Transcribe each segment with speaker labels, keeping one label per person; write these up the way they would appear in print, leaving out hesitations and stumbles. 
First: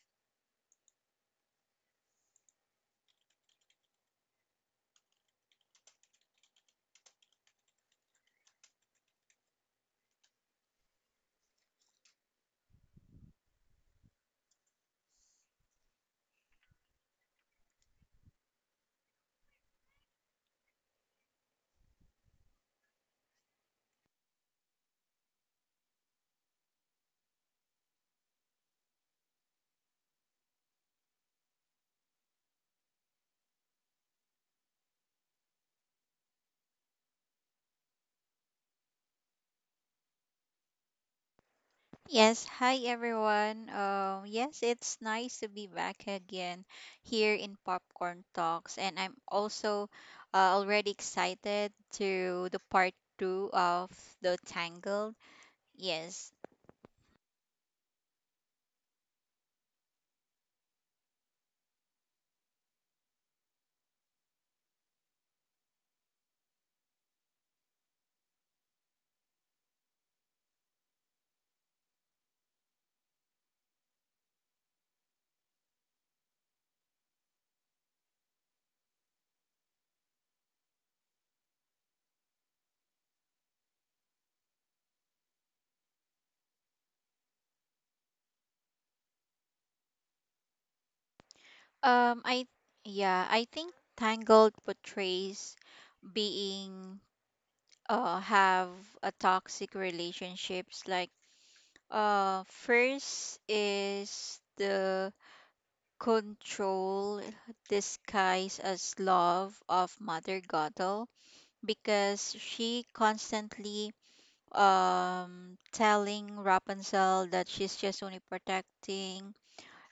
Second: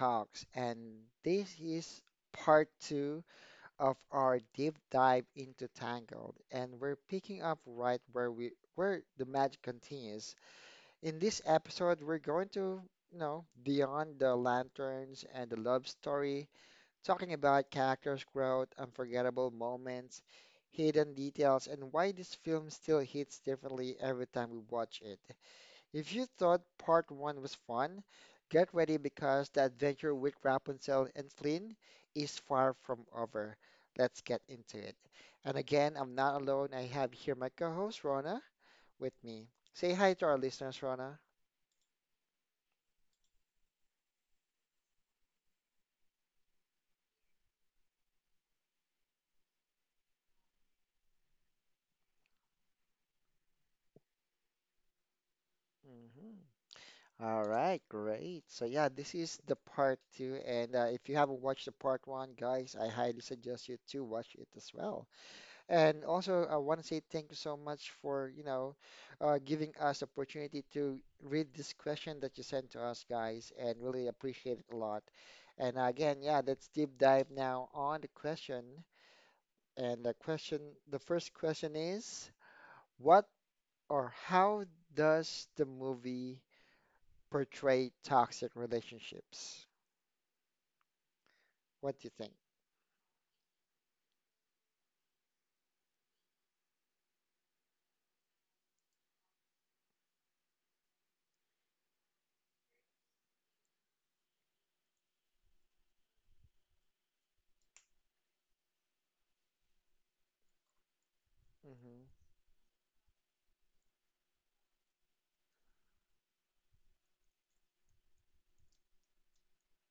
Speaker 1: Talks, and this is part two of our deep dive into Tangled, and we're picking up right where the magic continues. In this episode, we're going to, beyond the lanterns and the love story, talking about characters' growth, unforgettable moments, hidden details, and why this film still hits differently every time we watch it. If you thought part one was fun, get ready because the adventure with Rapunzel and Flynn is far from over. Let's get into it. And again, I'm not alone. I have here my co-host Rona with me. Say hi to our listeners, Rona.
Speaker 2: Yes, hi everyone. Yes, it's nice to be back again here in Popcorn Talks, and I'm also already excited to the part two of the Tangled. Yes.
Speaker 1: Mhm. All right, great. So yeah, this is the part two, and if you haven't watched the part one, guys, I highly suggest you to watch it as well. And also, I want to say thank you so much for, giving us opportunity to read this question that you sent to us, guys, and really appreciate it a lot. And again, yeah, let's deep dive now on the question. And the first question is, what or how does the movie portray toxic relationships? What do you
Speaker 2: Um,
Speaker 1: think?
Speaker 2: I yeah, I think Tangled portrays being have a toxic relationships like first is the control disguised as love of Mother Gothel
Speaker 1: Mm-hmm,
Speaker 2: because she constantly telling Rapunzel that she's just only protecting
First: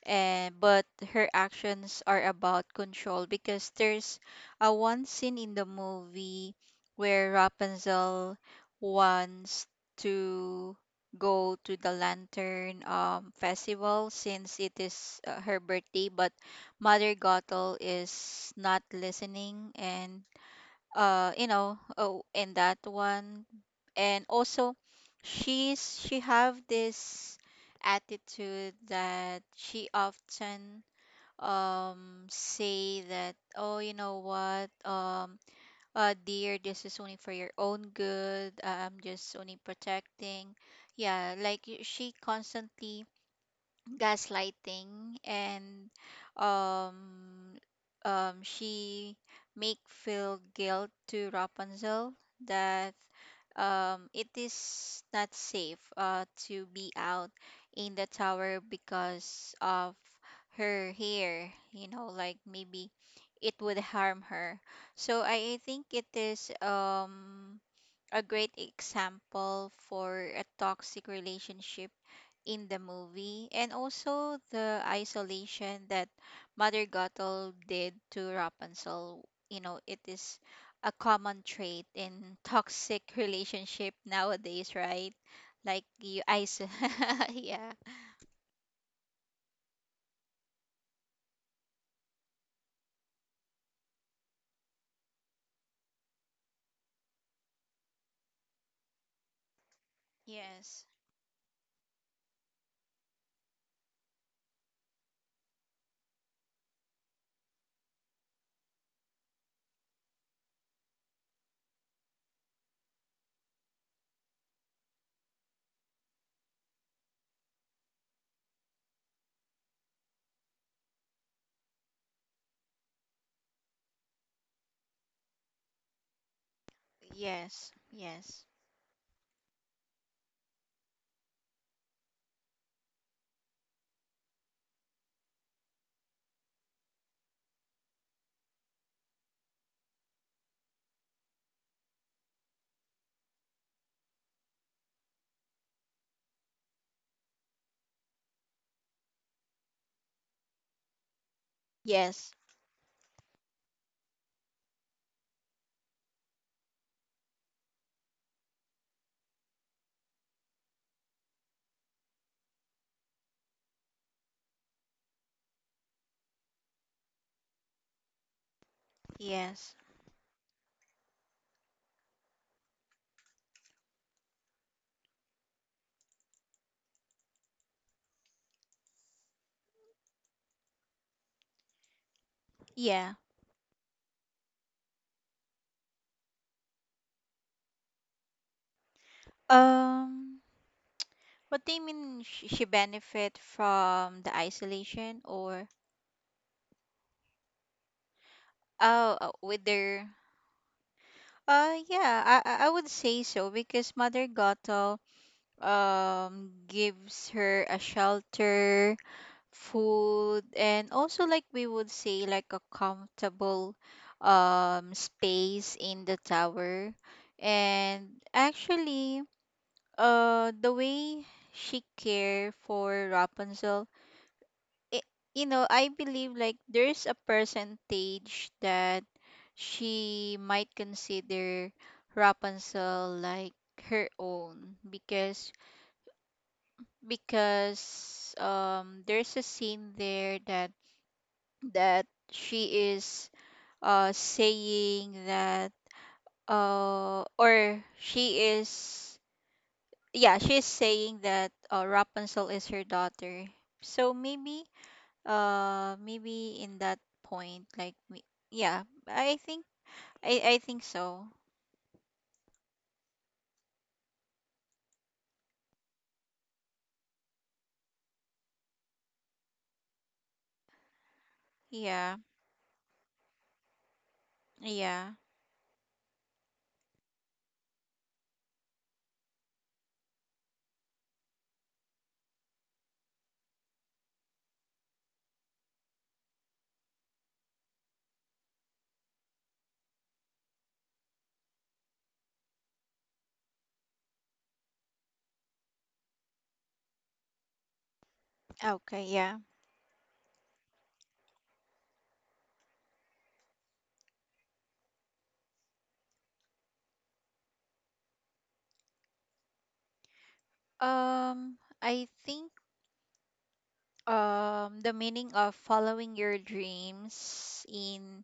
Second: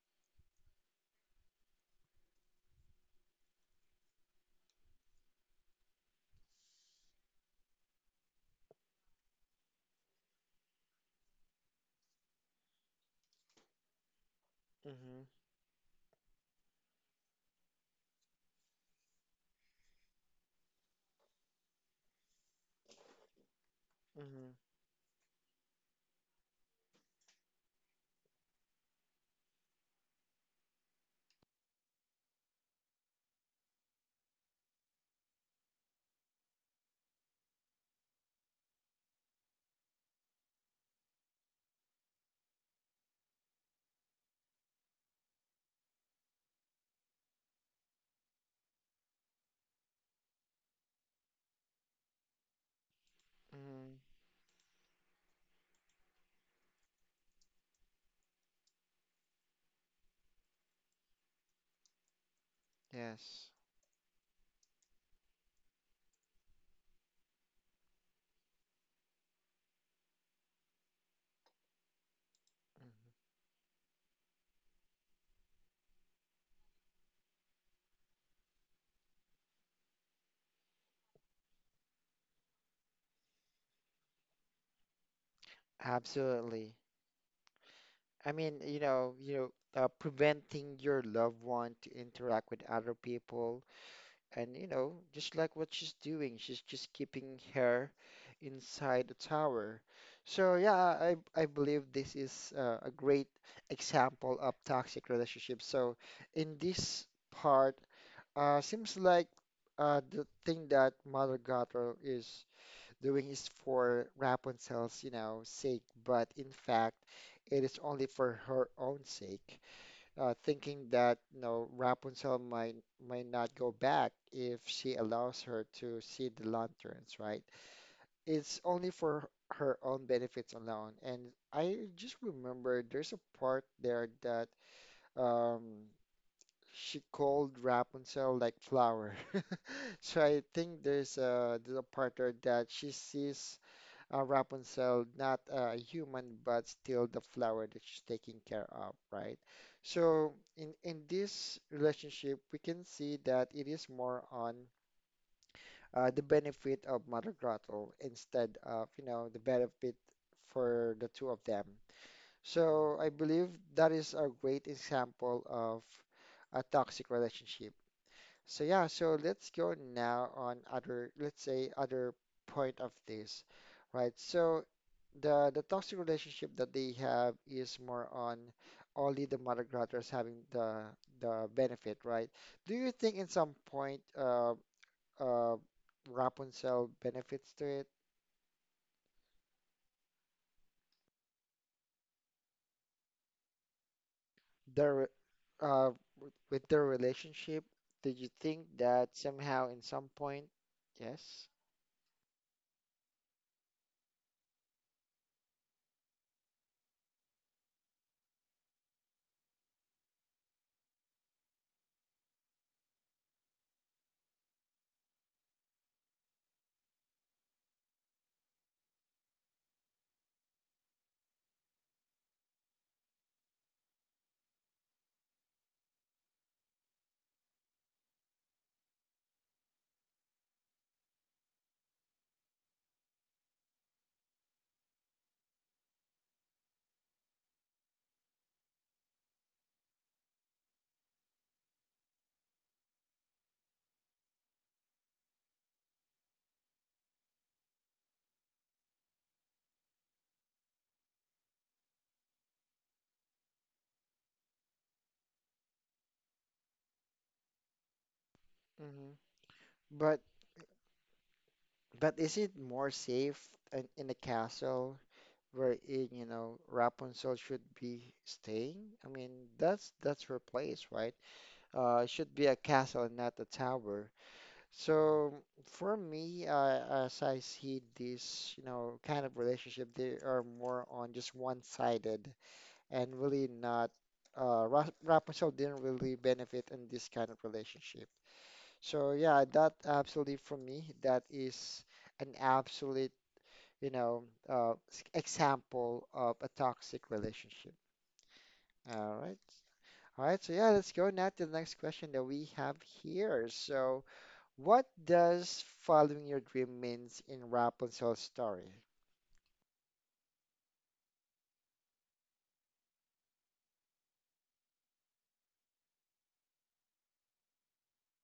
Speaker 2: and but her actions are about control because there's a one scene in the movie where Rapunzel wants to go to the lantern festival since it
Speaker 1: mm-hmm,
Speaker 2: is her birthday but Mother Gothel is not listening and you know oh in that one and
Speaker 1: mm-hmm,
Speaker 2: also she have this attitude that she often say that oh you know what dear this is only for your own good I'm just only protecting yeah like she constantly gaslighting and um she make feel guilt to Rapunzel that
Speaker 1: mm-hmm.
Speaker 2: it is not safe to be out in the tower because of her hair you know like maybe
Speaker 1: Yes.
Speaker 2: it would harm her so I think it is a great example for a toxic relationship in the
Speaker 1: Mhm.
Speaker 2: movie and also the isolation that Mother Gothel did to Rapunzel. You know, it is a common trait in toxic relationship nowadays, right? Like you isolate.
Speaker 1: Absolutely.
Speaker 2: yeah.
Speaker 1: I mean, preventing your loved one to interact with other people, and you know, just like what she's doing, she's just keeping her inside the tower. So yeah,
Speaker 2: Yes.
Speaker 1: I believe this is a great example of toxic relationships. So in this part, seems like the thing that Mother Gothel is doing is for Rapunzel's, you know, sake, but in fact, it is only for her own sake, thinking that, you know, Rapunzel might not go back if she allows her to see the lanterns, right?
Speaker 2: Yes. Yes.
Speaker 1: It's only for her own benefits alone. And I just remember there's a part there that um, she called Rapunzel like flower. So I think there's a part there that she sees Rapunzel, not a human, but still the flower that she's taking care of, right? So in this
Speaker 2: Yes.
Speaker 1: relationship, we can see that it is more on the benefit of Mother Grottle instead of, you know, the benefit for the two of them. So I believe that is a great example of a toxic relationship. So yeah, so let's go
Speaker 2: Yes.
Speaker 1: now on other, let's say other point of this, right? So the toxic relationship that they have is more on only the mother gratters having the benefit, right? Do you think
Speaker 2: Yeah.
Speaker 1: in some point uh Rapunzel benefits to it?
Speaker 2: Um. What do you mean? She benefit from the
Speaker 1: Their
Speaker 2: isolation or
Speaker 1: uh w- with their relationship, did you think that
Speaker 2: oh, with
Speaker 1: somehow in some
Speaker 2: their
Speaker 1: point, yes?
Speaker 2: Yeah, I would say so because Mother Gato gives her a shelter, food, and also like we would say like a comfortable space in the tower. And actually, the way she care for Rapunzel i- you know, I believe like there's a percentage that she might consider Rapunzel like her own because there's a scene there that she is saying that or she is yeah she's saying that Rapunzel is her daughter so maybe maybe in that point, like, yeah,
Speaker 1: Hmm.
Speaker 2: I think,
Speaker 1: But
Speaker 2: I think so.
Speaker 1: is it more safe in a castle wherein, you know, Rapunzel should be staying? I mean, that's her place, right? It
Speaker 2: Yeah,
Speaker 1: should be a castle, not a tower.
Speaker 2: yeah.
Speaker 1: So for me, as I see this, you know, kind of relationship, they are more on just one-sided and really not. Ra Rapunzel didn't really benefit in this kind of relationship. So yeah, that absolutely for me, that is an absolute, you know, example of a toxic relationship.
Speaker 2: Okay,
Speaker 1: All right.
Speaker 2: yeah.
Speaker 1: All right, so yeah, let's go now to the next question that we have here. So, what does following your dream means in Rapunzel's story?
Speaker 2: I think the meaning of following your dreams in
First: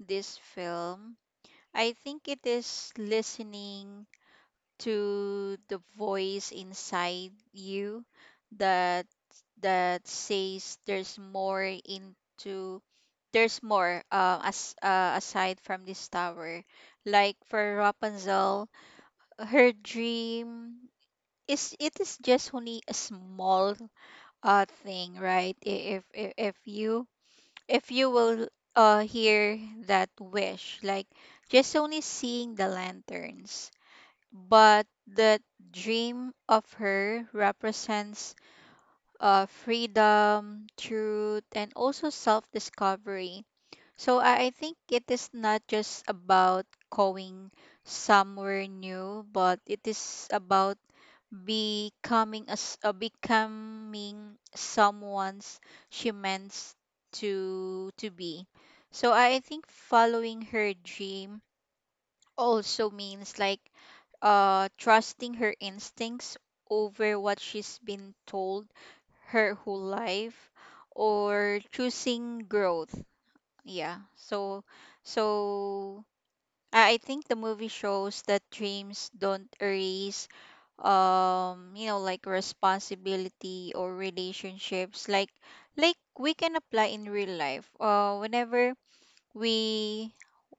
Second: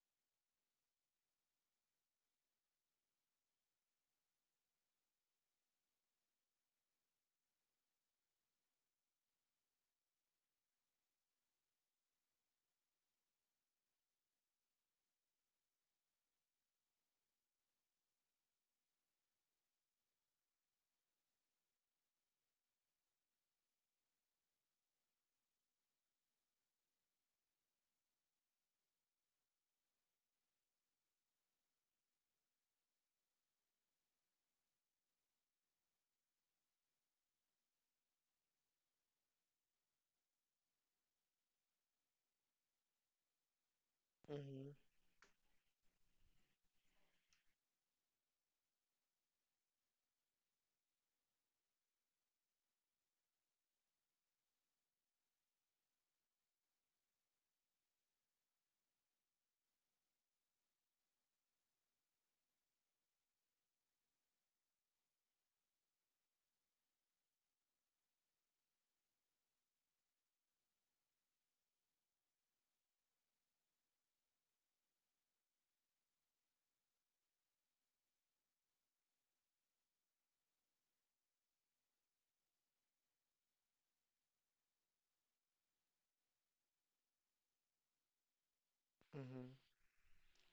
Speaker 2: this film, I think it is listening to the voice inside you that that says there's more as aside from this tower like for Rapunzel her dream is it is just only a small thing right if if you if you will hear that wish like just only seeing the lanterns but that dream of her represents freedom, truth, and also self discovery. So I
Speaker 1: Mm-hmm,
Speaker 2: think it is not just about going somewhere new, but it is about becoming as becoming someone's she meant to be. So I think following her dream also means like trusting her instincts over what she's been told her whole life or choosing growth yeah so so i I think the movie shows that dreams don't erase you know like responsibility or relationships like we can apply in real life whenever
Speaker 1: mm-hmm.
Speaker 2: we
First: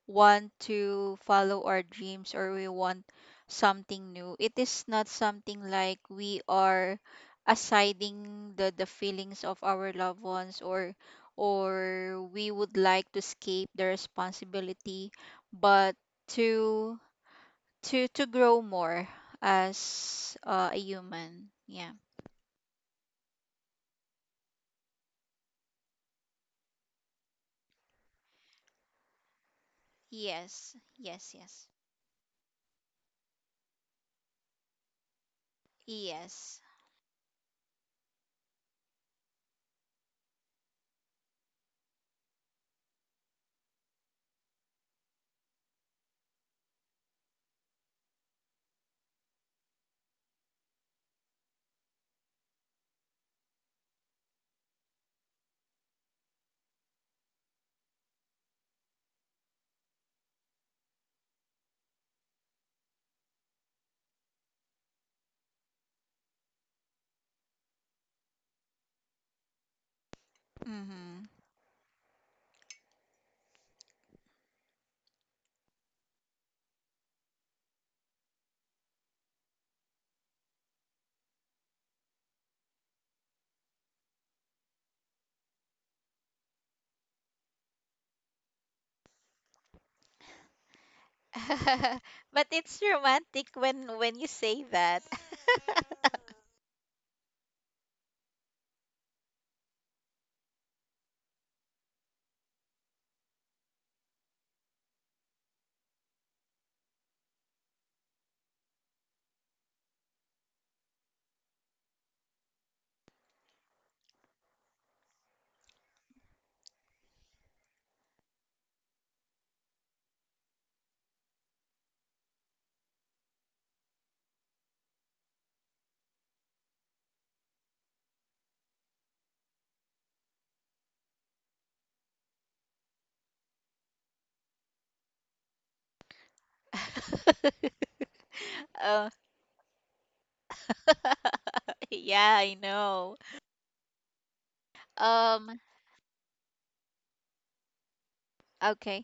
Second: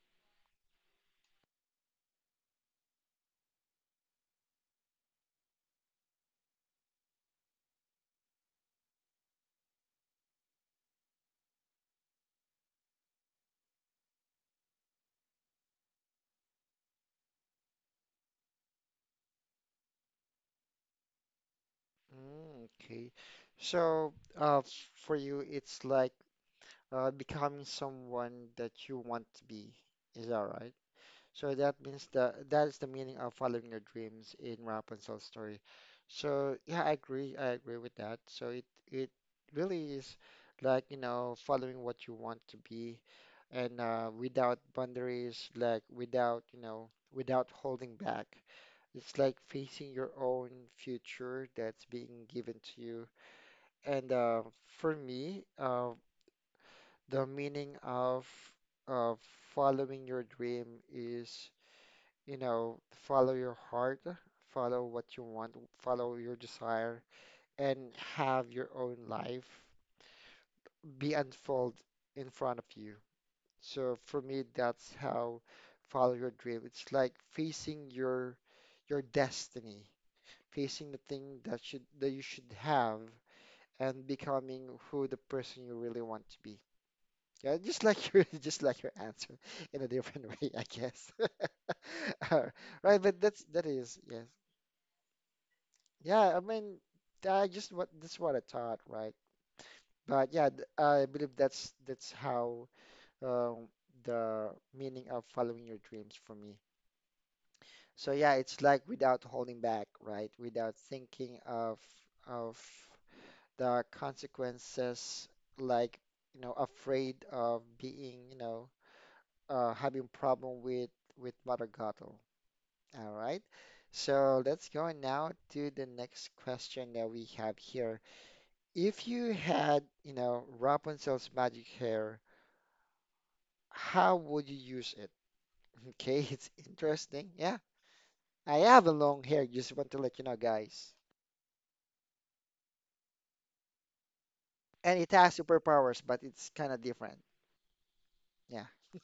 Speaker 2: want to follow our dreams or we want something new it is not something like we are assiding the feelings of our loved ones or we would like to escape the responsibility but to to grow more as a human yeah
Speaker 1: Mm, okay. So, for you, it's like becoming someone that you want to be. Is that right?
Speaker 2: yes yes
Speaker 1: So
Speaker 2: yes
Speaker 1: that means that that is the meaning of following your dreams in Rapunzel's story. So
Speaker 2: yes
Speaker 1: yeah, I agree. I agree with that. So it really is like, you know, following what you want to be and without boundaries, like without, you know, without holding back. It's like facing your own future that's being given to you. And for me, the meaning of of following your dream is you know, follow your heart, follow what you want, follow your desire, and have your own life be
Speaker 2: mm-hmm.
Speaker 1: unfold in front of you. So for me, that's how follow your dream. It's like facing your destiny, facing the thing that you should have, and becoming who the person you really want to be. Yeah, just like your just like your answer in a different way, I guess. All
Speaker 2: but it's
Speaker 1: right, but that's
Speaker 2: romantic
Speaker 1: that is
Speaker 2: when
Speaker 1: yes.
Speaker 2: you say that.
Speaker 1: Yeah, I mean, I just what that's what I thought, right? But yeah, I believe that's how um, the meaning of following your dreams for me. So yeah, it's like without holding back, right? Without thinking of of the consequences, like you know, afraid of being, you know, having problem with Mother Gothel. All right. So let's go now to the next question that we have here. If you had, you know, Rapunzel's magic hair, how would you use it? Okay, it's interesting. Yeah, I have a
Speaker 2: Oh.
Speaker 1: long hair, just want to let you know, guys.
Speaker 2: yeah, I know.
Speaker 1: And it has
Speaker 2: Um,
Speaker 1: superpowers, but it's kind of different. Yeah.
Speaker 2: okay.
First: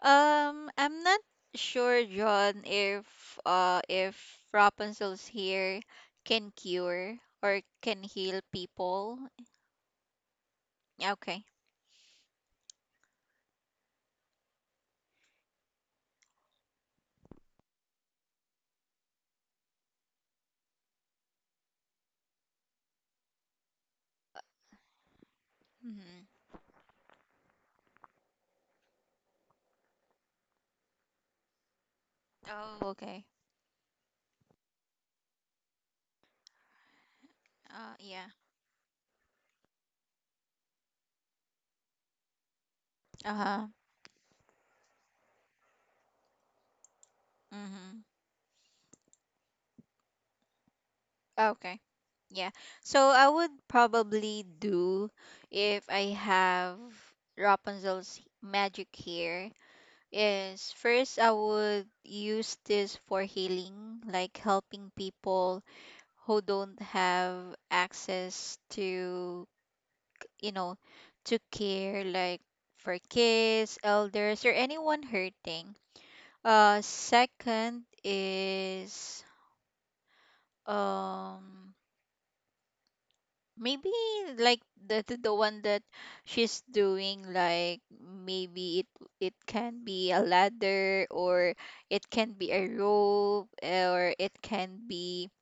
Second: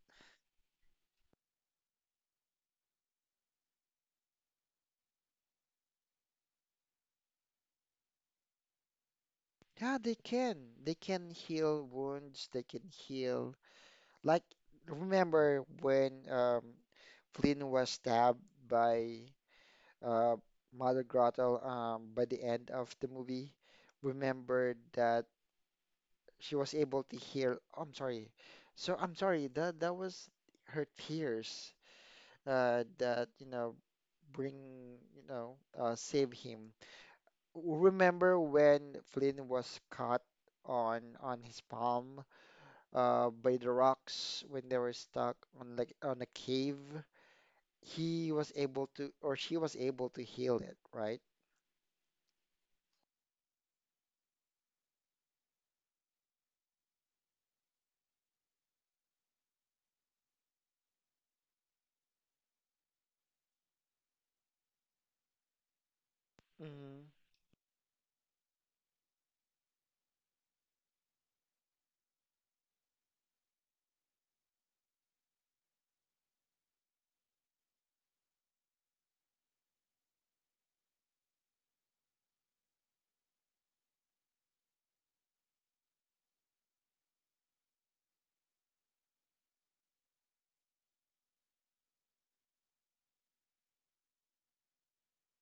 Speaker 2: I'm not sure, John, if Rapunzel's hair can cure or can heal people.
Speaker 1: Yeah, they can. They can
Speaker 2: Okay.
Speaker 1: heal wounds, they can heal. Like, remember when Flynn was stabbed by uh, Mother Grottle by the end of the movie? Remember that
Speaker 2: Mm-hmm.
Speaker 1: she was able to hear. I'm sorry. So I'm sorry. That that was her tears
Speaker 2: Oh, okay.
Speaker 1: that you know bring you know save him.
Speaker 2: Yeah.
Speaker 1: Remember when Flynn was caught on his palm by
Speaker 2: Uh-huh.
Speaker 1: the rocks when they were stuck on like on a cave?
Speaker 2: Mm-hmm.
Speaker 1: He was able to, or she was able to heal it, right?
Speaker 2: Okay. Yeah. So I would probably do if I have Rapunzel's magic here is first I would use this for healing, like helping people who don't
Speaker 1: Mm-hmm.
Speaker 2: have access to, you know, to care like for kids, elders or anyone hurting. Second is um maybe like the one that she's doing like maybe it can be a ladder or it can be a rope or it can be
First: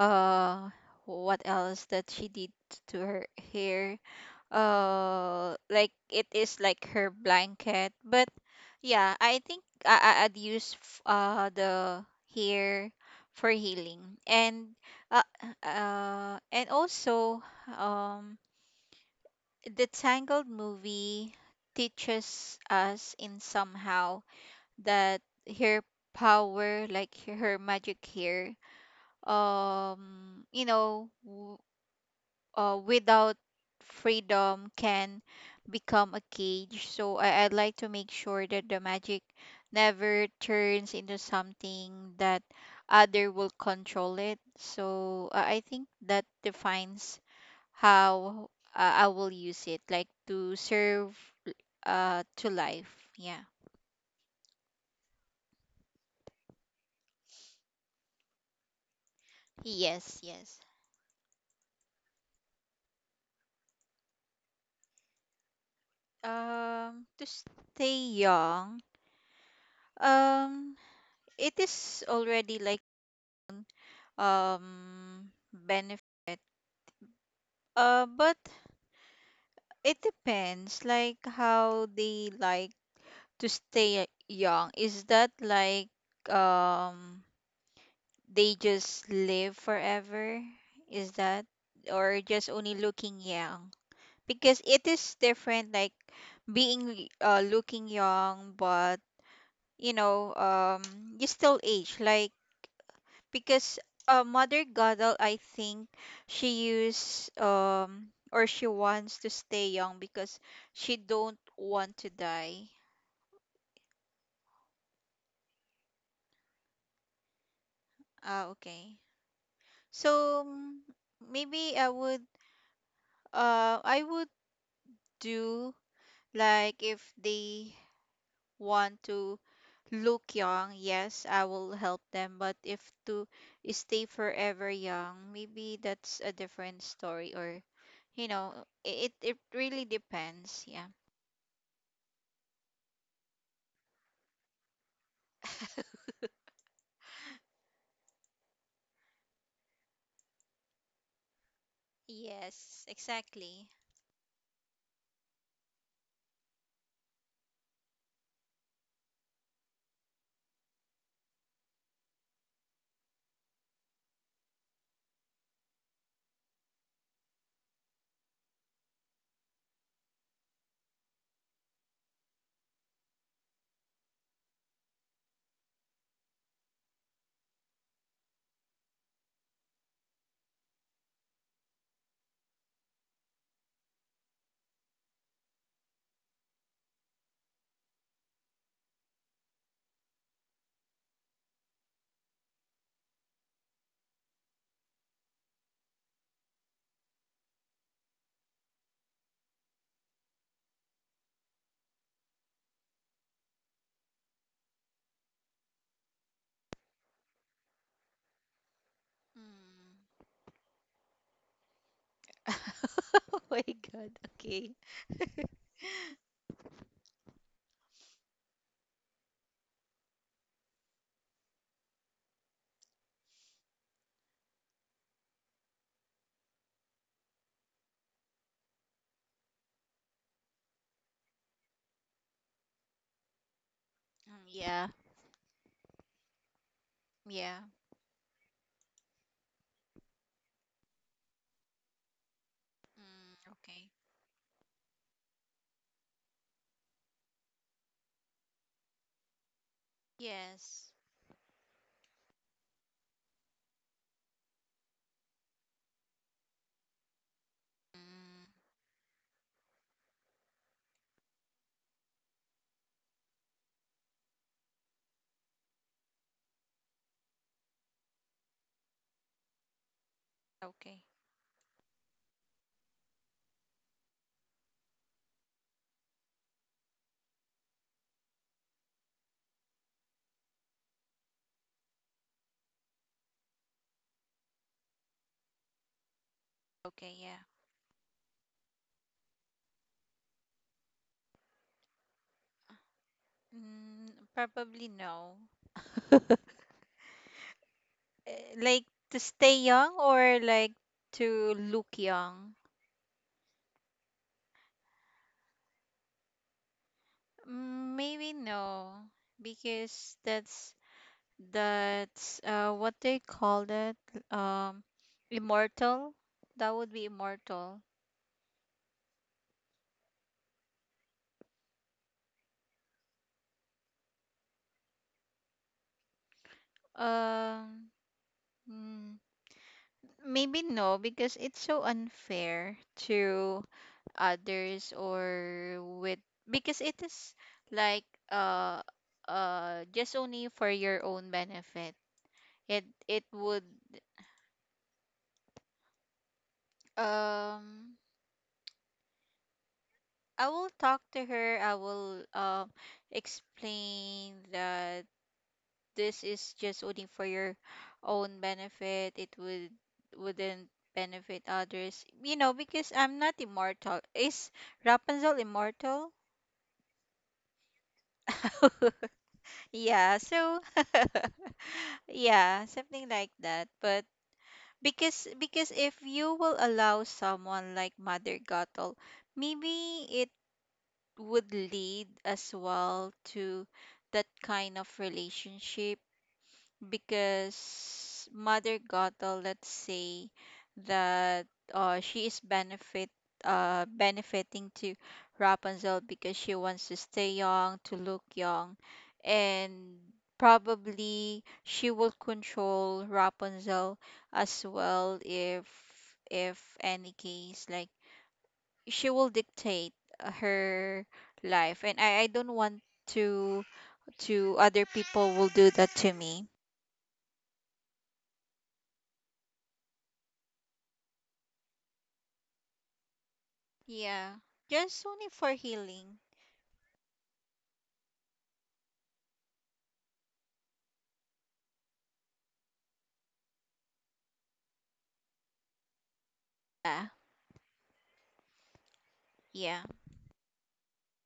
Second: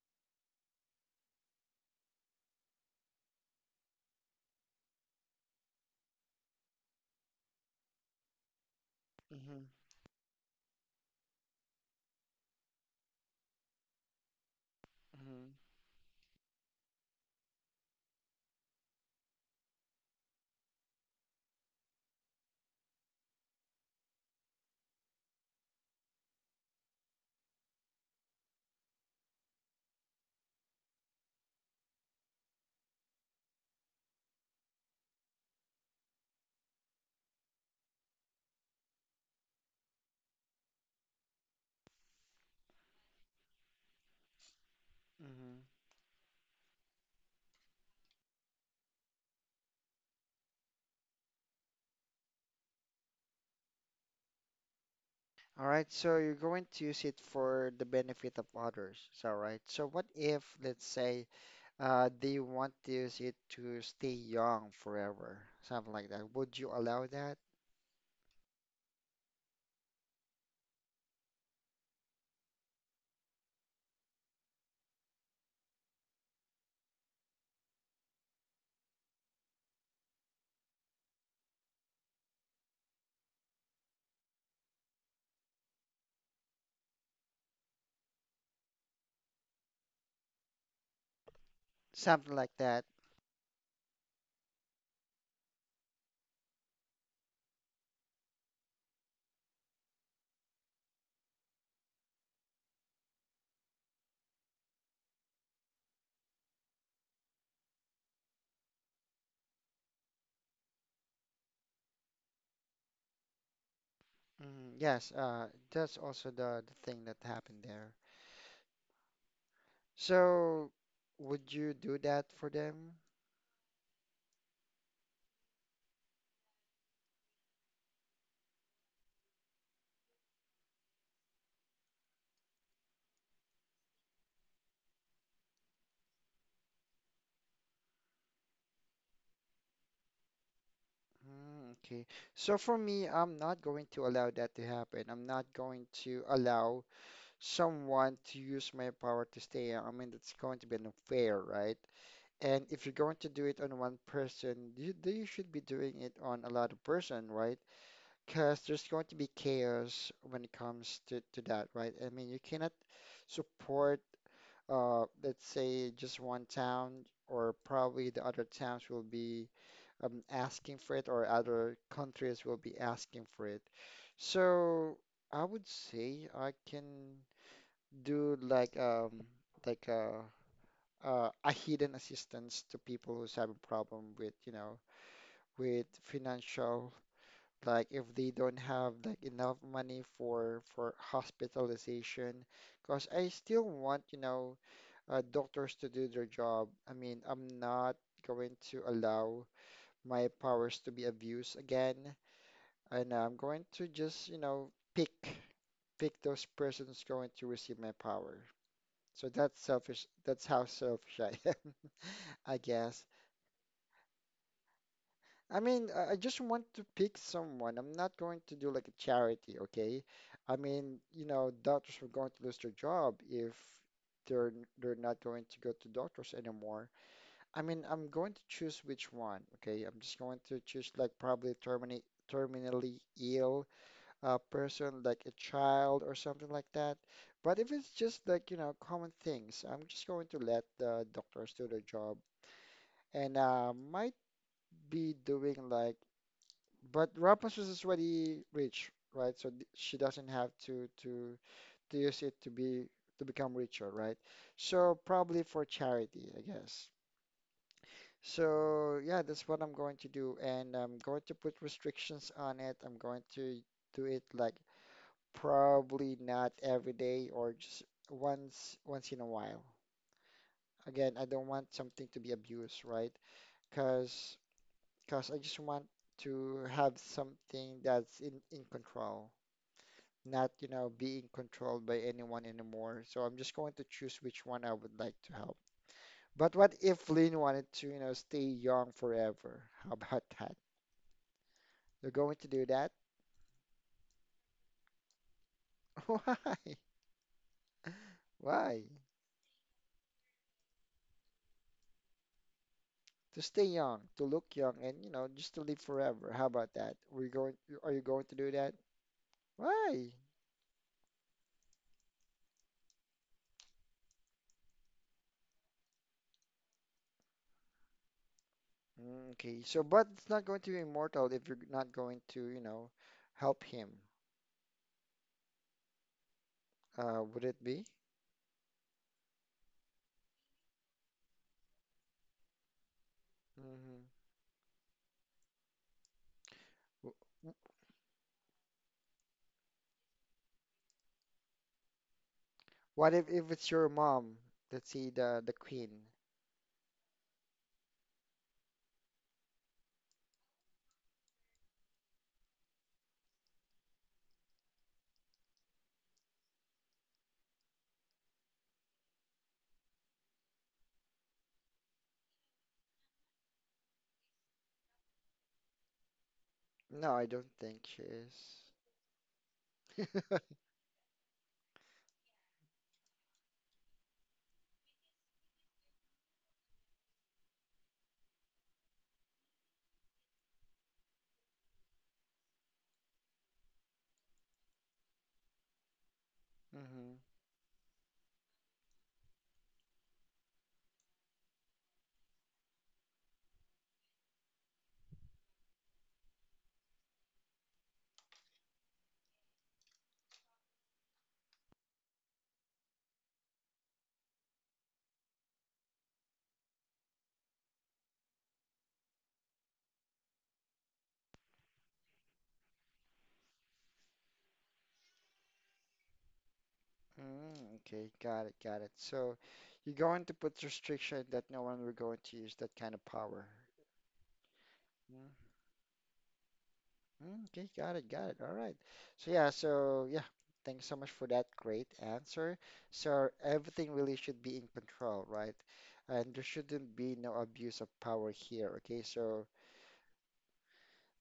Speaker 2: uh what else that she did to her hair like it is like her blanket but yeah I think I'd use the hair for healing uh,
Speaker 1: Mm-hmm.
Speaker 2: and also um the tangled movie teaches us in somehow that her power like her magic hair you know without freedom can become a cage. So I'd like to make sure that the magic never turns into something that other will control it. So
Speaker 1: Mm-hmm.
Speaker 2: I think that defines how I will use it, like to serve to life. Yeah.
Speaker 1: All right, so you're going to use it for the benefit of others. So, right. So, what
Speaker 2: Yes,
Speaker 1: if,
Speaker 2: yes.
Speaker 1: let's say, they want to use it to stay young forever, something like that. Would you allow
Speaker 2: To
Speaker 1: that?
Speaker 2: stay young. Um, it is already like benefit. But it depends, like how they like to stay young. Is that like um they just live forever? Is that or
Speaker 1: Something
Speaker 2: just
Speaker 1: like
Speaker 2: only
Speaker 1: that.
Speaker 2: looking young? Because it is different, like being looking young, but you know you still age. Like because Mother Gadal, I think she used or she wants to stay young because she don't want to die.
Speaker 1: Mm, yes, that's also the thing that happened there.
Speaker 2: Ah, okay. So
Speaker 1: So,
Speaker 2: mm,
Speaker 1: would
Speaker 2: maybe
Speaker 1: you
Speaker 2: I
Speaker 1: do
Speaker 2: would
Speaker 1: that for them?
Speaker 2: uh I would do like if they want to look young, yes, I will help them. But if to stay forever young, maybe that's a different story or you know, it really depends. Yeah.
Speaker 1: Mm, okay. So for me, I'm not going to allow that to happen. I'm not going to allow someone to use my power to stay. I mean, that's going to be unfair, right? And
Speaker 2: Yes,
Speaker 1: if you're going to do it
Speaker 2: exactly.
Speaker 1: on one person, you, then you should be doing it on a lot of person, right? Because there's going to be chaos when it comes to that, right? I mean, you cannot support, let's say, just one town, or probably the other towns will be asking for it, or other countries will be asking for it. So I would say I can do like a hidden assistance to people who's having problem with you know with financial like if they don't have like enough money for hospitalization because I still want you know doctors to do their job. I mean, I'm not going to allow my powers to be abused again, and I'm going to just you know pick pick those persons going to receive my power. So that's
Speaker 2: Mm.
Speaker 1: selfish. That's how selfish I am, I guess.
Speaker 2: Oh my God. Okay.
Speaker 1: I mean, I just want to pick someone. I'm not going to do like a charity, okay? I mean, you know, doctors are going to lose their job if they're they're not going to go to doctors anymore. I mean, I'm going to choose which one, okay? I'm just going to choose like probably terminate terminally ill
Speaker 2: Mm, yeah,
Speaker 1: person, like a child or something like that. But
Speaker 2: yeah.
Speaker 1: if it's just like, you know, common things, I'm just going to let the doctors do their job and
Speaker 2: Mm, okay.
Speaker 1: might be doing like, but Rapunzel is already rich, right? So she doesn't have to
Speaker 2: Yes.
Speaker 1: to to use it to become richer, right? So probably for charity, I guess.
Speaker 2: Mm,
Speaker 1: So yeah, that's what I'm going to do, and I'm going to put restrictions on it. I'm going to do it like probably not every day or just once in a while.
Speaker 2: okay.
Speaker 1: Again, I don't want something to be abused, right? Because because I just want to have something that's in control, not, you know, being controlled by anyone anymore. So I'm just going to choose which one I would like to help. But what if
Speaker 2: Okay,
Speaker 1: Lynn
Speaker 2: yeah.
Speaker 1: wanted to, you know, stay young forever? How about that? You're going to do that?
Speaker 2: Mm, probably no.
Speaker 1: Why?
Speaker 2: Eh, like
Speaker 1: Why?
Speaker 2: to stay young or like to look young?
Speaker 1: To stay young, to look young, and you know, just to live forever. How about that? We're going, are
Speaker 2: Mm,
Speaker 1: you going
Speaker 2: maybe
Speaker 1: to do that?
Speaker 2: no,
Speaker 1: Why?
Speaker 2: because that's what they call that um immortal. That would be immortal.
Speaker 1: Mm, okay, so but it's not going to be immortal if you're not going to, you know, help him. Would it be?
Speaker 2: Um, mm, maybe no, because it's so unfair to
Speaker 1: Hmm.
Speaker 2: others or with because it is like uh just only for your own benefit. It
Speaker 1: What
Speaker 2: it
Speaker 1: if
Speaker 2: would
Speaker 1: it's your mom? Let's see the queen.
Speaker 2: um I will talk to her. I will explain that this is just only for your own benefit, it would wouldn't benefit others. You know, because I'm not immortal. Is Rapunzel immortal?
Speaker 1: No, I don't think she is.
Speaker 2: Yeah, so yeah, something like that. But because if you will allow someone like Mother Gothel, maybe it would lead as well to that kind of relationship
Speaker 1: Hmm.
Speaker 2: because Mother Gothel, let's say that she is benefit benefiting to Rapunzel because she wants to stay young, to look young, and probably she will control Rapunzel as well if any case like she will dictate her life and I don't want to to other people will do that to me
Speaker 1: Mm, okay, got it, got it. So you're going to put restriction that no one will going to use that kind of power.
Speaker 2: Yeah. Just only
Speaker 1: Mm,
Speaker 2: for healing.
Speaker 1: okay, got it, got it. All right. So yeah, so yeah, thanks so much for that great answer. So everything really should be in control, right? And there shouldn't
Speaker 2: Yeah.
Speaker 1: be no abuse of power here. Okay, so
Speaker 2: Yeah.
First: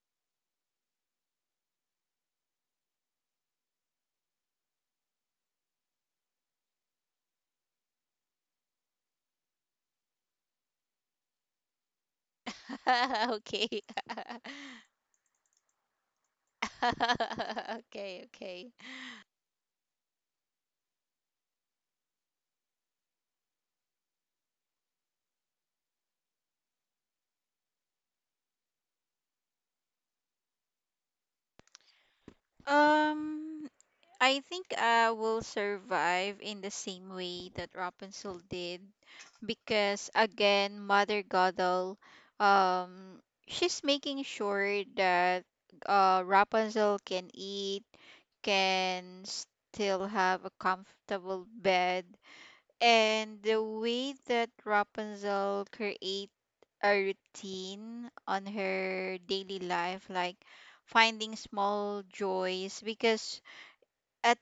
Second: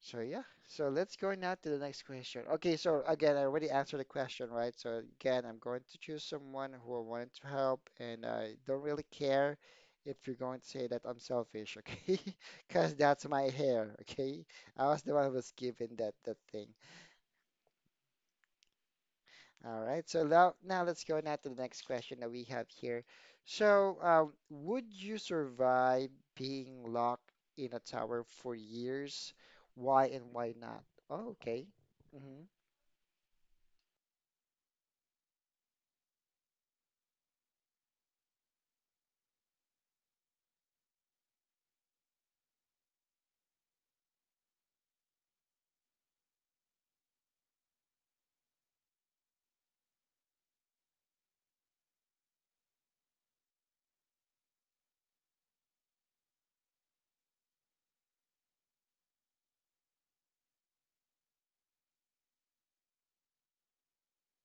Speaker 1: so yeah, so let's go now to the next question. Okay, so again, I already answered the question, right? So again, I'm going to choose someone who I wanted to help, and I don't really care if you're going to say that I'm selfish, okay? Because that's my
Speaker 2: okay.
Speaker 1: hair, okay? I was the one who was given that thing.
Speaker 2: okay, okay.
Speaker 1: All right, so now let's go now to the next question that we have here. So, would you survive being locked in a tower for years? Why and why not? Oh, okay. Mhm.
Speaker 2: Um I think I will survive in the same way that Rapunzel did because again Mother Godel um she's making sure that Rapunzel can eat, can still have a comfortable bed. And the way that Rapunzel create a routine on her daily life, like finding small joys, because at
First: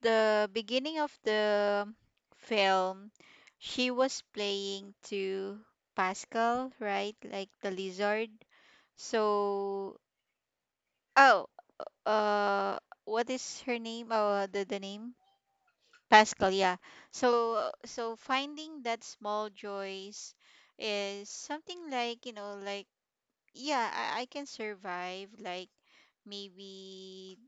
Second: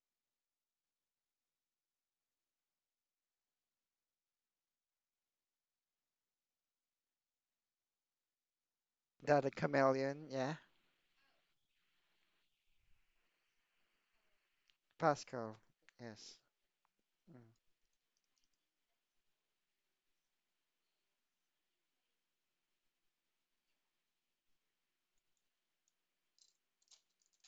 Speaker 2: the beginning of the film, she was playing to Pascal, right? Like the lizard.
Speaker 1: The
Speaker 2: So,
Speaker 1: chameleon, yeah.
Speaker 2: oh, uh, what is her name? Oh, the name?
Speaker 1: Pascal, yes.
Speaker 2: Pascal, yeah. So so finding that small joys is something like, you know, like yeah, I can survive like maybe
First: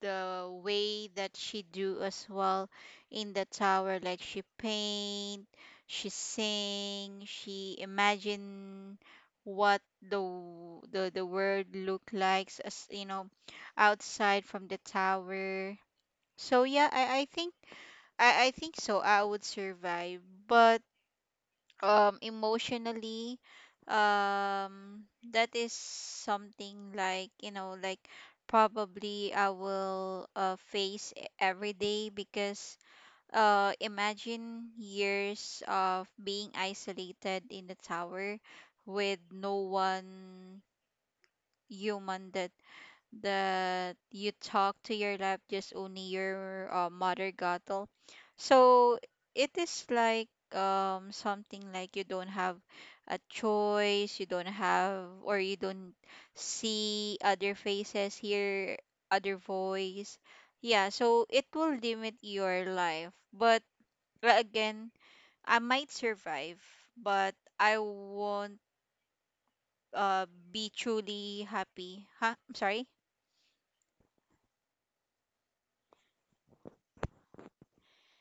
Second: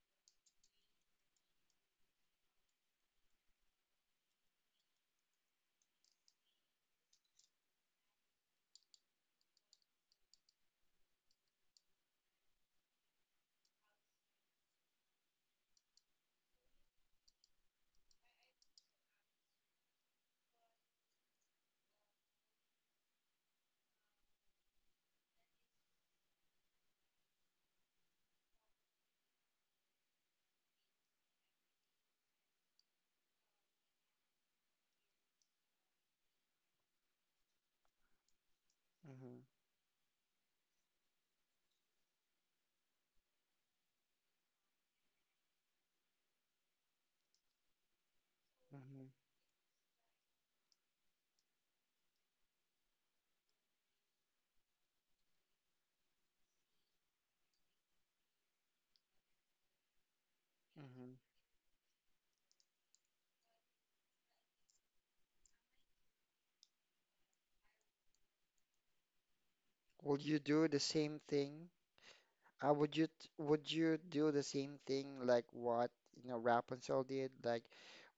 Speaker 2: the way that she do as well in the tower like she paint, she sing, she imagine what the w- the world look like as you know outside from the tower. So yeah, I think I think so. I would survive, but emotionally um that is something like, you know, like probably I will face every day because imagine years of being isolated in the tower with
Speaker 1: Mm-hmm,
Speaker 2: no one human that you talk to your life just only your mother cattle so
Speaker 1: hmm
Speaker 2: it is like something like you don't have a choice you don't have or you don't see other faces hear other voice yeah
Speaker 1: hmm
Speaker 2: so it will limit your life but again I might survive but I won't uh
Speaker 1: Would you
Speaker 2: be
Speaker 1: do the same
Speaker 2: truly
Speaker 1: thing?
Speaker 2: happy huh I'm sorry
Speaker 1: Would you would you do the same thing like what, you know, Rapunzel did? Like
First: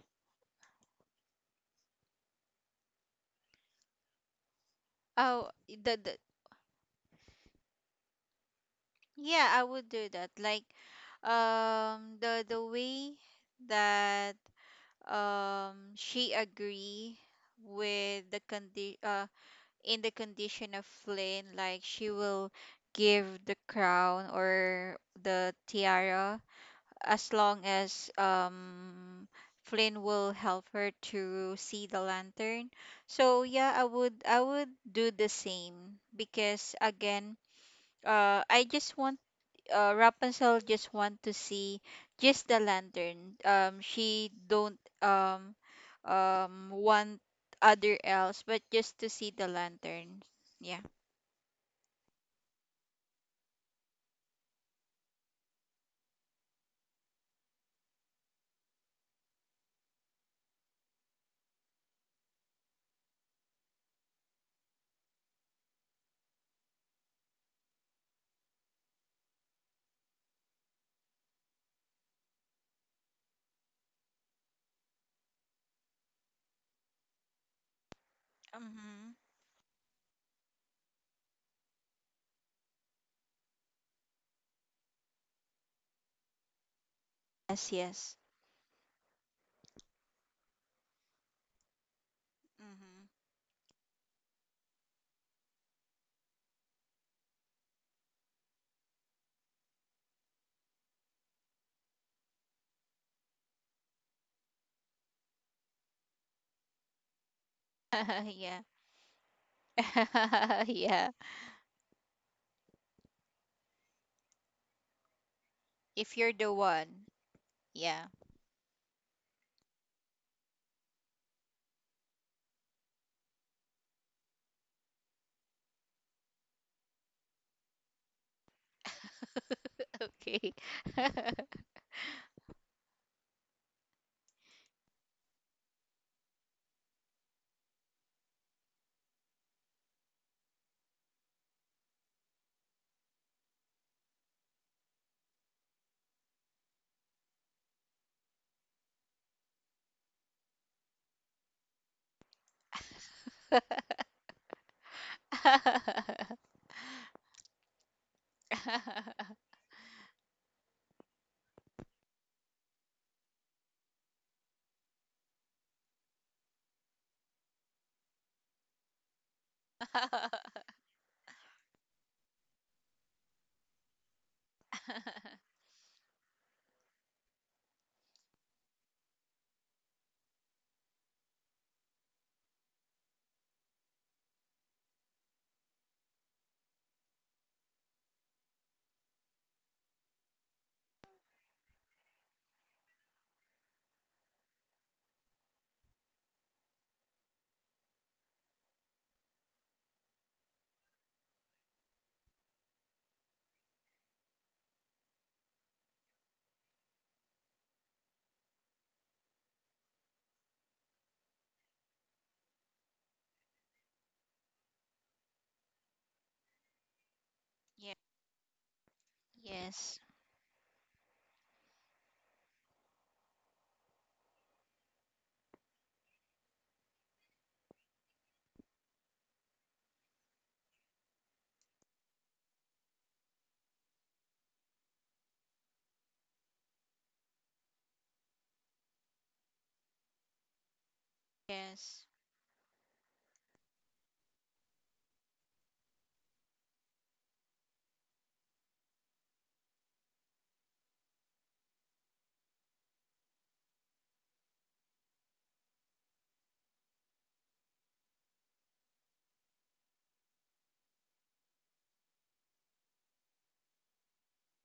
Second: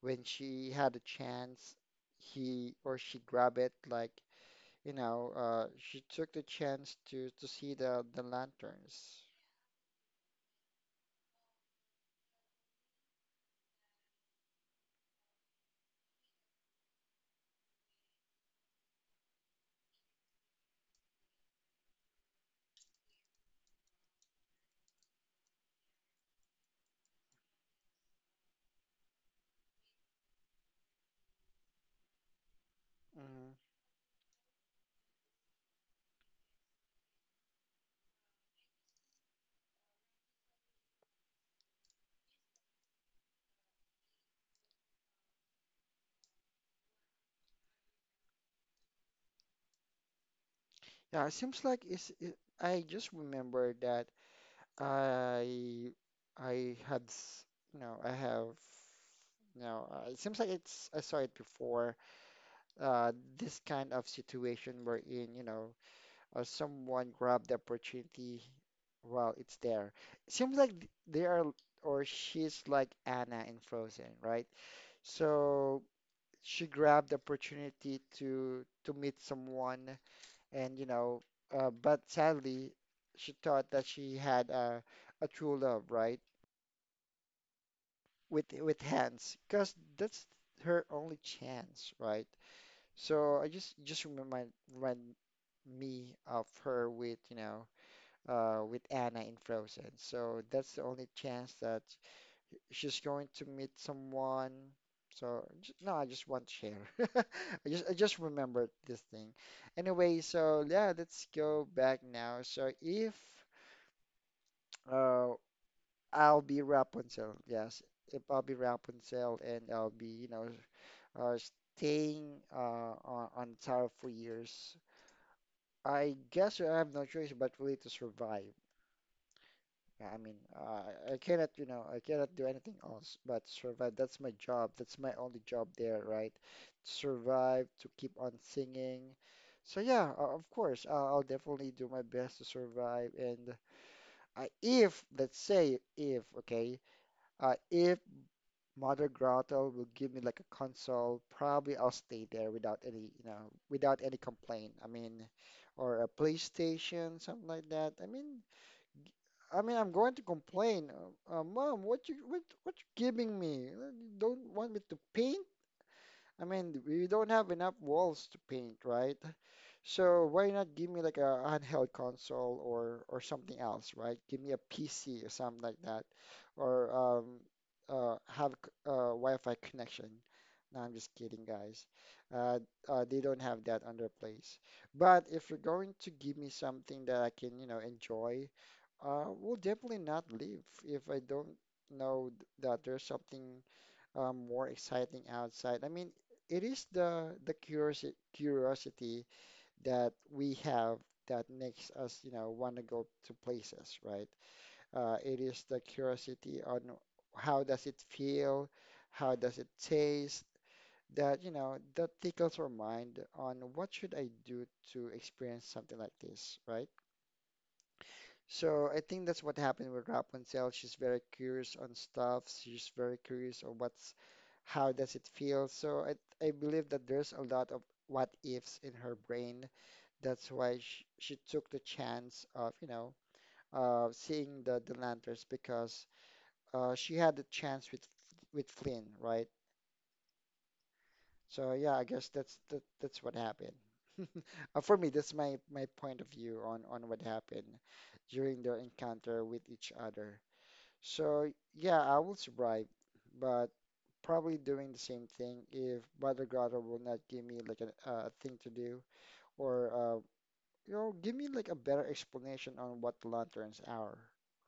Speaker 1: when she had a chance, he or she grabbed it. Like, you know,
Speaker 2: Oh,
Speaker 1: she
Speaker 2: the
Speaker 1: took the chance to see the lanterns.
Speaker 2: Yeah, I would do that. Like, the way that she agree with the condi in the condition of Flynn, like she will give the crown or the tiara as long as Flynn will help her to see the lantern. So
Speaker 1: Hmm.
Speaker 2: yeah, I would do the same because again, I just want Rapunzel just want to see just the lantern. She don't want other else, but just to see the lantern. Yeah.
Speaker 1: Yeah, it seems like I just remember that. I I you know I have it seems like it's I saw it before uh this kind of situation wherein you know, someone grabbed the opportunity while it's there. It seems like they are or she's like Anna in Frozen, right? So she grabbed the opportunity to
Speaker 2: Mm-hmm.
Speaker 1: meet someone and you know, but sadly she thought that she had a true love, right?
Speaker 2: Yes. Yes.
Speaker 1: With hands because that's her only chance, right?
Speaker 2: Mm-hmm.
Speaker 1: So I just remind me of her with you know, with Anna in Frozen. So that's the only chance that she's going to meet someone. So no, I just want to share. I just
Speaker 2: yeah.
Speaker 1: remembered this thing. Anyway, so yeah,
Speaker 2: yeah.
Speaker 1: let's go back now. So if uh,
Speaker 2: If you're
Speaker 1: I'll
Speaker 2: the
Speaker 1: be
Speaker 2: one.
Speaker 1: Rapunzel, yes,
Speaker 2: Yeah.
Speaker 1: if I'll be Rapunzel and I'll be you know, uh, staying on tower for years. I guess I have no choice but really to survive. Yeah, I mean,
Speaker 2: Okay.
Speaker 1: I
Speaker 2: yeah.
Speaker 1: cannot, you know, I cannot do anything else but survive. That's my job. That's my only job there, right? To survive, to keep on singing. So yeah, of course, I'll definitely do my best to survive. And if, let's say, if, okay, if Mother Grotto will give me like a console. Probably I'll stay there without any, you know, without any complaint. I mean, or a PlayStation, something like that. I mean, I'm going to complain. Mom, what you giving me? You don't want me to paint? I mean, we don't have enough walls to paint, right? So why not give me like a handheld console or something else, right? Give me a PC or something like that, or have Wi-Fi connection. No, I'm just kidding, guys. Uh, they don't have that on their place. But if you're going to give me something that I can, you know, enjoy, we'll definitely not leave if I don't know that there's something more exciting outside. I mean, it is the curiosity that we have that makes us, you know, want to go to places, right? It is the curiosity on how does it feel, how does it taste, that, you know, that tickles our mind on what should I do to experience something like this, right? So I think that's what happened with
Speaker 2: yes.
Speaker 1: Rapunzel. She's very curious on stuff. She's very curious on what's, how does it feel. So I believe that there's a lot of what ifs in her brain that's why she took the chance of, you know, seeing the lanterns because she had the chance with Flynn, right? So yeah, I
Speaker 2: Yes.
Speaker 1: guess that's that's what happened. For me, that's my my point of view on what happened during their encounter with each other. So yeah, I will survive, but probably doing the same thing if Mother Gothel will not give me like a thing to do or you know, give me like a better explanation on what lanterns are,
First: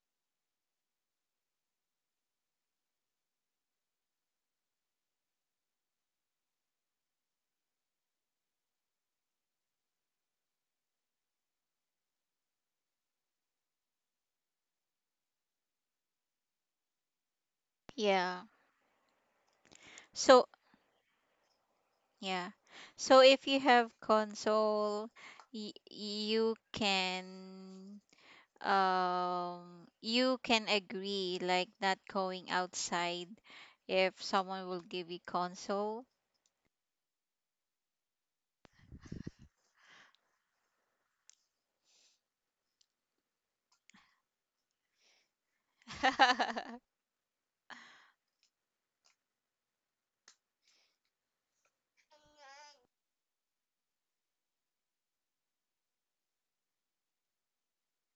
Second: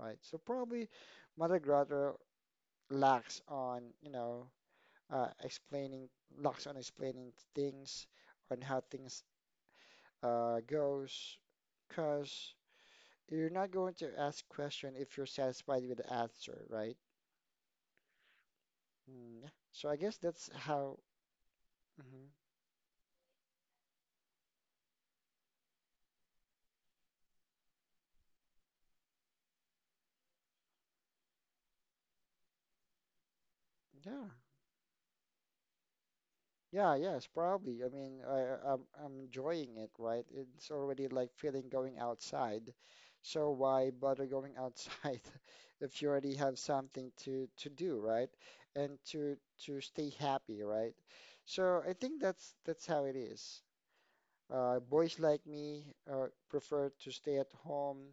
Speaker 1: right? So probably Mother Grotto lacks on, you know, explaining, lacks on explaining things, on how things goes, because you're not going to ask question if you're satisfied with the answer, right?
Speaker 2: Yeah.
Speaker 1: Mm, yeah. So I guess
Speaker 2: So
Speaker 1: that's how, mhm,
Speaker 2: Yeah. So if you have console, y- you can you can agree like not going outside if
Speaker 1: yeah.
Speaker 2: someone will give you console.
Speaker 1: Yeah, yes, probably. I mean, I'm enjoying it, right? It's already like feeling going outside. So why bother going outside if you already have something to do, right? And to stay happy, right? So I think that's how it is. Boys like me prefer to stay at home,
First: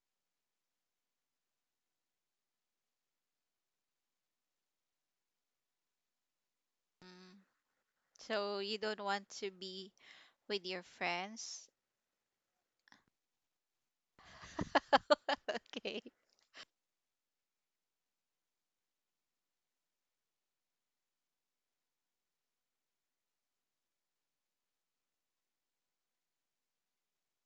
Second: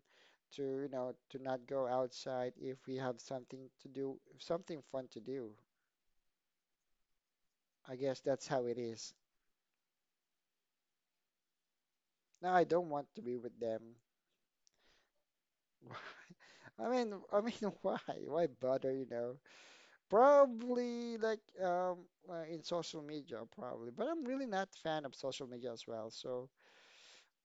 Speaker 1: to you know, to not go outside if we have something to do, something fun to do.
Speaker 2: Mm.
Speaker 1: I guess that's
Speaker 2: So
Speaker 1: how
Speaker 2: you
Speaker 1: it
Speaker 2: don't
Speaker 1: is.
Speaker 2: want to be with your friends.
Speaker 1: No, I don't want to be with them.
Speaker 2: Okay.
Speaker 1: I mean, why? Why bother, you know? Probably like in social media, probably. But I'm really not fan of social media as well. So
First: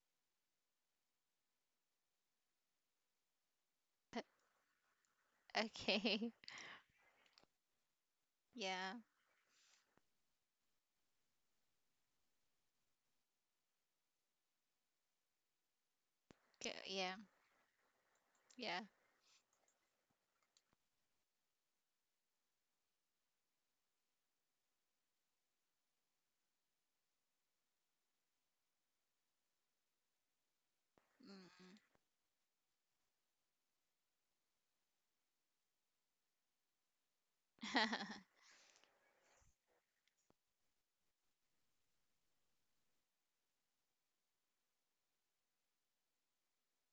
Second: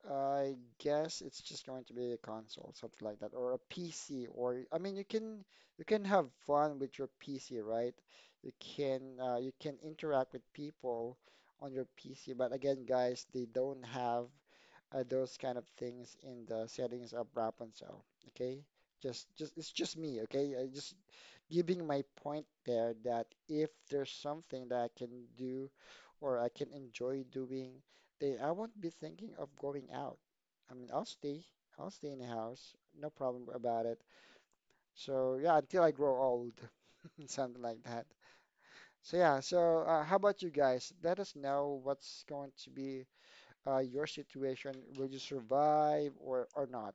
Speaker 1: I guess it's just going to be a console, something like that, or a PC. Or I mean, you can have
Speaker 2: Okay.
Speaker 1: fun with your PC, right?
Speaker 2: Yeah.
Speaker 1: You can interact with people on your PC. But again, guys, they don't have those kind of things in the
Speaker 2: K-
Speaker 1: settings
Speaker 2: Yeah.
Speaker 1: of Rapunzel. Okay,
Speaker 2: Yeah.
Speaker 1: just it's just me. Okay, I just giving my point there that if there's something that I can do or I can enjoy doing, then I won't be thinking of going out. I mean,
Speaker 2: Mm.
Speaker 1: I'll stay in the house, no problem about it. So yeah, until I grow old, something like that. So yeah, so how about you guys? Let us know what's going to be your situation, will you survive or not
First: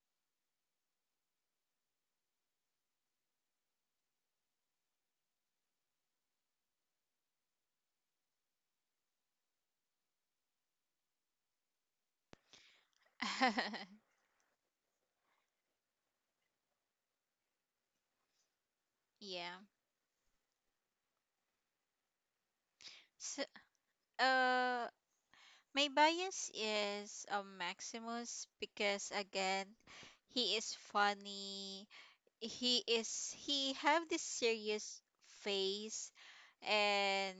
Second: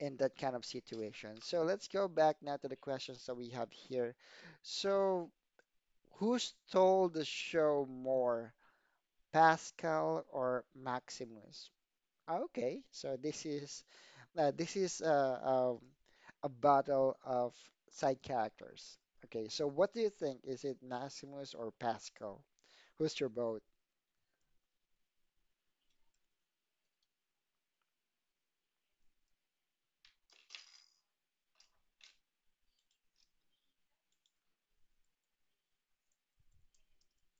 Speaker 1: in that kind of situation? So let's go back now to the questions that we have here. So, who stole the show more, Pascal or Maximus? Okay, so this is uh, this is uh, um, a battle of side characters. Okay,
Speaker 2: Yeah.
Speaker 1: so what do you think? Is it Maximus or Pascal? Who's your
Speaker 2: So,
Speaker 1: vote?
Speaker 2: uh, My bias is Maximus because again, he is funny. He have this serious face and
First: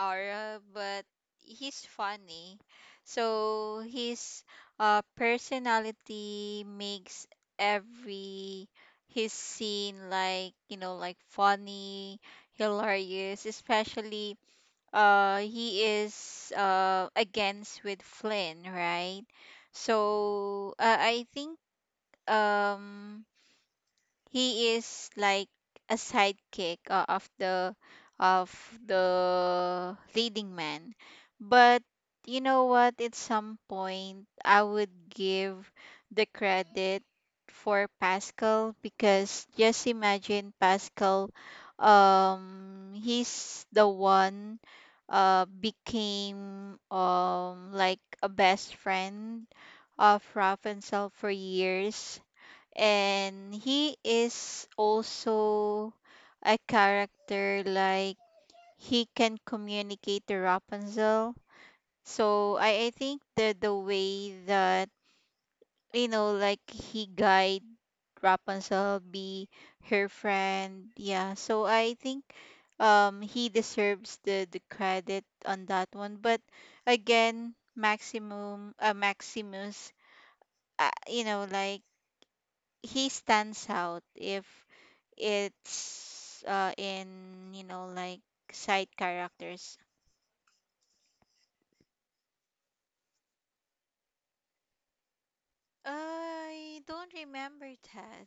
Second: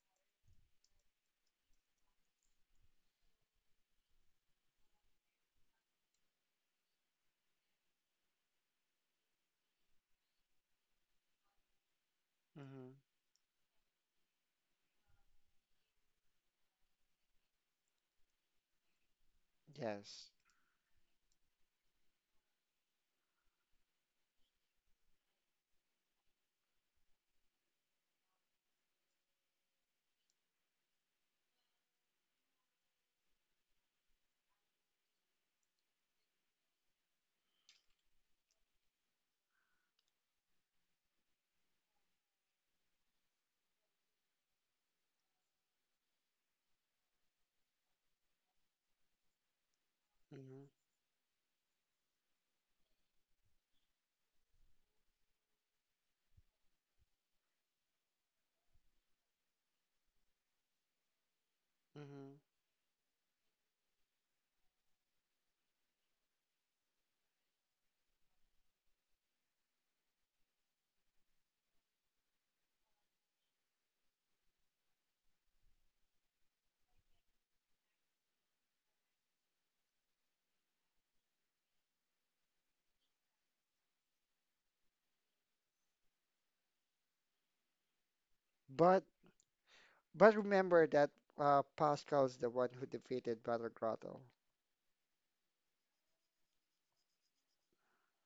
Speaker 2: aura, but he's funny. So his personality makes every his scene like funny,
Speaker 1: Hmm.
Speaker 2: hilarious, especially he is against with Flynn, right?
Speaker 1: Yes.
Speaker 2: So I think um he is like a sidekick of of the leading man but you know what at some point I would give the credit for Pascal because just imagine Pascal he's the one became like a best friend of
Speaker 1: Hmm.
Speaker 2: Rapunzel for years and he is also a character like he can communicate to Rapunzel.
Speaker 1: Hmm.
Speaker 2: So I think the way that you know like he guide Rapunzel be her friend. Yeah. So I think he deserves the credit on that one. But again, Maximum Maximus you know like he stands out if it's in you know like side
Speaker 1: But
Speaker 2: characters.
Speaker 1: But remember that Pascal's the one who defeated Battle Grotto.
Speaker 2: I don't remember that.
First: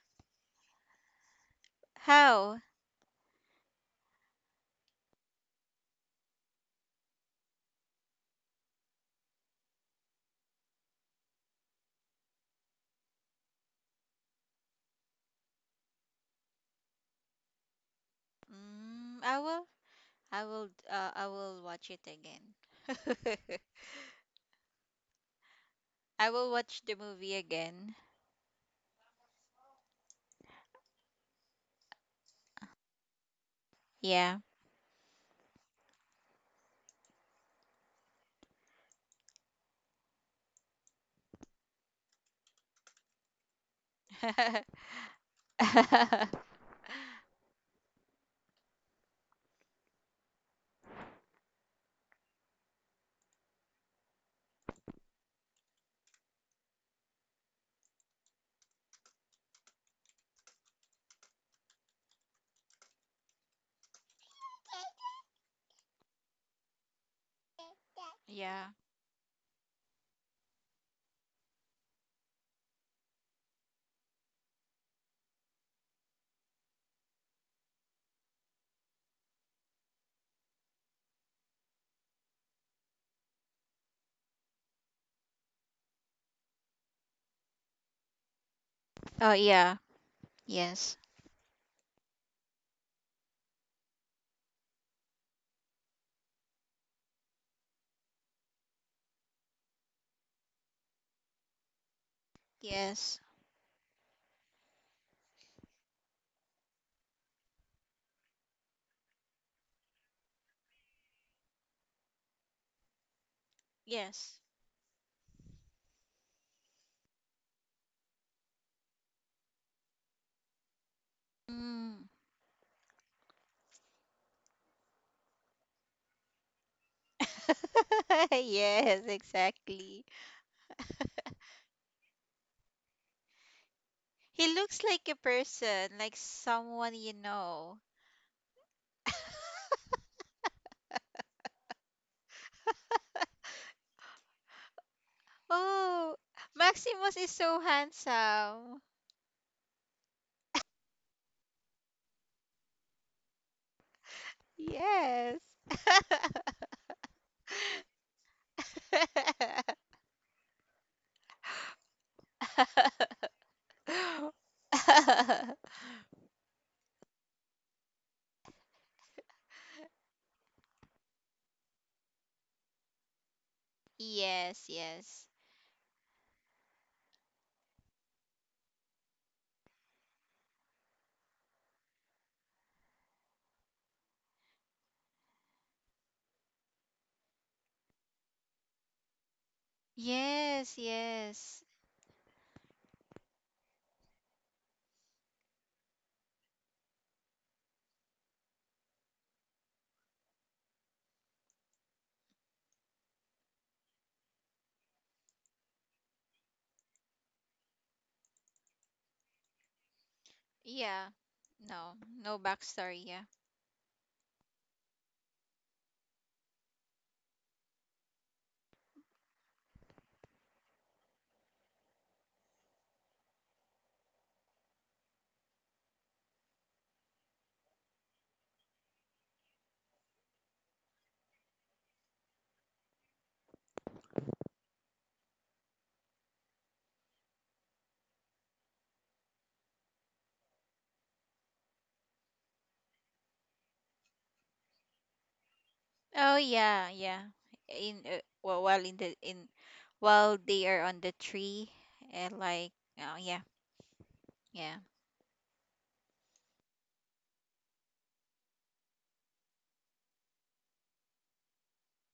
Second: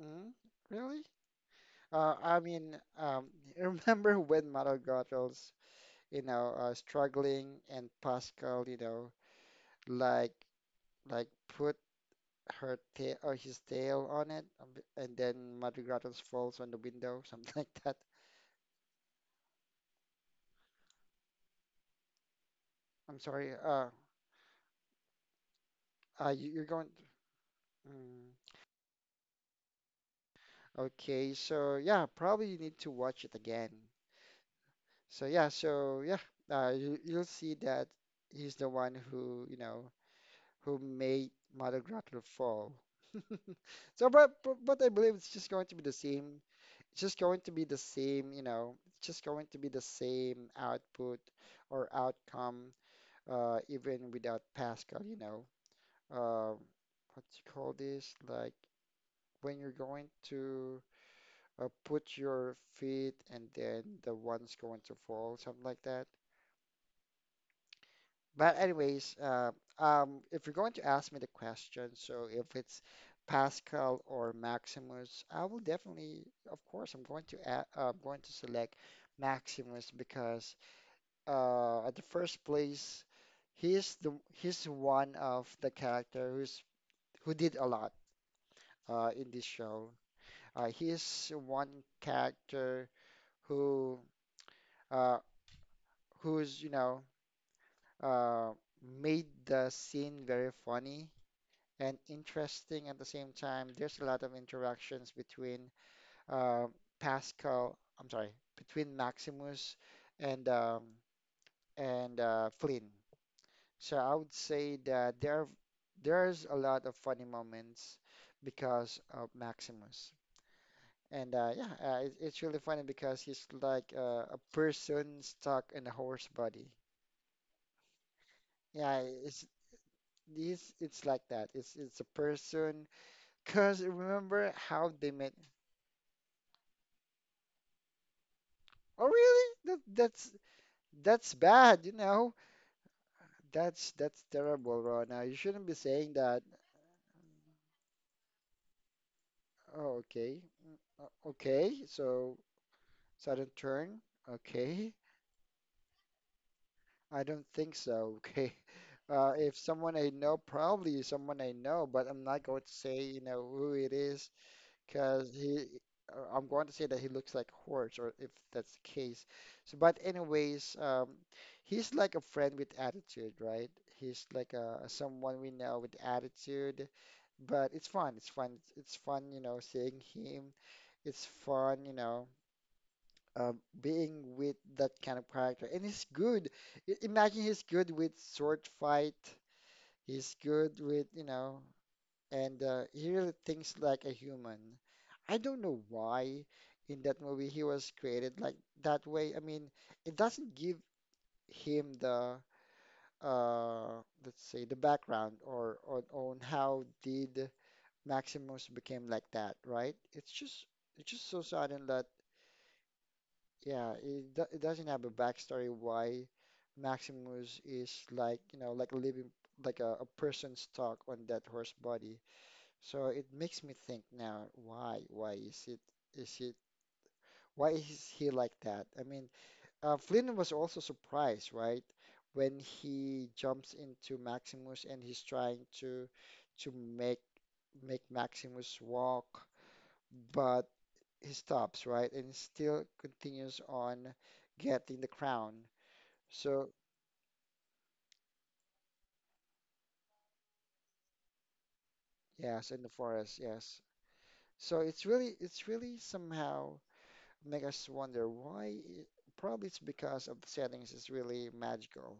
Speaker 1: Hmm? Really? I
Speaker 2: How?
Speaker 1: mean, remember when Battle Grotto's, you know, struggling and Pascal, you know, like like put her tail or his tail on it, and then Battle Grotto's falls on the window, something like that.
Speaker 2: Mm, I will. I will. I will watch it again.
Speaker 1: I'm sorry.
Speaker 2: I will
Speaker 1: You're
Speaker 2: watch
Speaker 1: going.
Speaker 2: the movie again.
Speaker 1: Mm, okay, so yeah, probably you need to watch it again.
Speaker 2: Yeah.
Speaker 1: So yeah, you'll see that he's the one who, you know, who made Mother Grotler fall. So, but I believe it's just going to be the same. It's just going to be the same, you know. It's just going to be the same output or outcome, even without Pascal, you know. Uh, what do you call this? Like when you're going to put your feet and then the one's going to fall, something like that. But
Speaker 2: Yeah.
Speaker 1: anyways, if you're going to ask me the question, so if it's Pascal or Maximus, I will definitely, of course, I'm going to select Maximus because at the first place, he's one of the character who's who did a lot in
Speaker 2: Oh
Speaker 1: this
Speaker 2: yeah.
Speaker 1: show.
Speaker 2: Yes,
Speaker 1: He's one character who uh, who's you know, uh, made the scene very funny and interesting at the
Speaker 2: yes.
Speaker 1: same time. There's a lot of interactions between uh, Pascal, I'm sorry, between Maximus and Flynn. So I would
Speaker 2: Yes.
Speaker 1: say that there's a lot of funny moments because of Maximus. And yeah,
Speaker 2: Mm.
Speaker 1: it's really funny because he's like a person stuck in a horse body. Yeah,
Speaker 2: Yes.
Speaker 1: it's
Speaker 2: Exactly.
Speaker 1: it's like that. It's a person. Cause remember
Speaker 2: He looks
Speaker 1: how they
Speaker 2: like a
Speaker 1: met.
Speaker 2: person, like someone you know.
Speaker 1: Oh, really? That's bad, you know. That's terrible, Rona. You shouldn't be saying
Speaker 2: Oh,
Speaker 1: that.
Speaker 2: Maximus is so handsome.
Speaker 1: Oh, okay. Mm, okay. So sudden turn. Okay.
Speaker 2: Yes.
Speaker 1: I don't think so. Okay. If someone I know, probably someone I know, but I'm not going to say, you know, who it is. Because he I'm going to say that he looks like a horse or if that's the case. So but anyways, he's like a friend with attitude, right? He's like
Speaker 2: Yes,
Speaker 1: a,
Speaker 2: yes.
Speaker 1: someone we know with attitude, but it's fun. It's fun. It's fun, you know, seeing him. It's fun, uh, being with that kind of character. And he's good. I imagine he's good with sword fight. He's good
Speaker 2: Yes,
Speaker 1: with, you know,
Speaker 2: yes.
Speaker 1: and he really thinks like a human. I don't know why in that movie he was created like that way. I mean, it doesn't give him the let's say the background or on how did Maximus became like that, right? It's
Speaker 2: Yeah.
Speaker 1: just so sudden
Speaker 2: No,
Speaker 1: that
Speaker 2: no backstory, yeah.
Speaker 1: yeah, it doesn't have a backstory why Maximus is like, you know, like living like a person stuck on that horse body. So it makes me think now, why? Why is it? Is it? Why is he like that? I mean, Flynn was also surprised, right? When he jumps into Maximus and he's trying to make Maximus walk, but he stops, right? And still continues on getting the crown.
Speaker 2: Oh
Speaker 1: So
Speaker 2: yeah, yeah. In wh- while in the in While they are on the tree and
Speaker 1: yes,
Speaker 2: like
Speaker 1: in the
Speaker 2: oh
Speaker 1: forest,
Speaker 2: yeah,
Speaker 1: yes. So
Speaker 2: yeah.
Speaker 1: it's really somehow make us wonder why. Probably it's because of the settings is really magical.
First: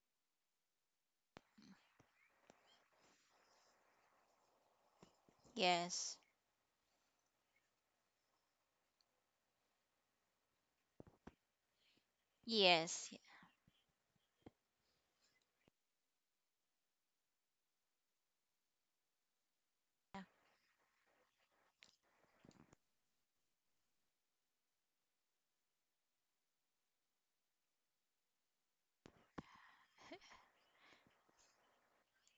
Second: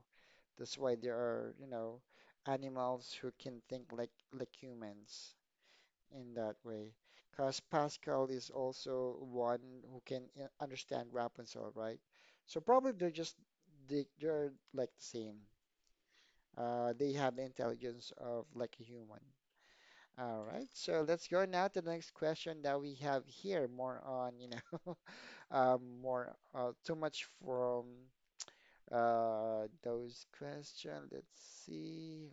Speaker 1: That's why there are, you know, animals who can think like humans
Speaker 2: Yes.
Speaker 1: in that way. Because Pascal is also one who can understand Rapunzel, right? So probably
Speaker 2: Yes.
Speaker 1: they're like the same. They have the intelligence of like a human.
Speaker 2: Yeah.
Speaker 1: All right, so let's go now to the next question that we have here, more on, you know. More too much from those questions. Let's see.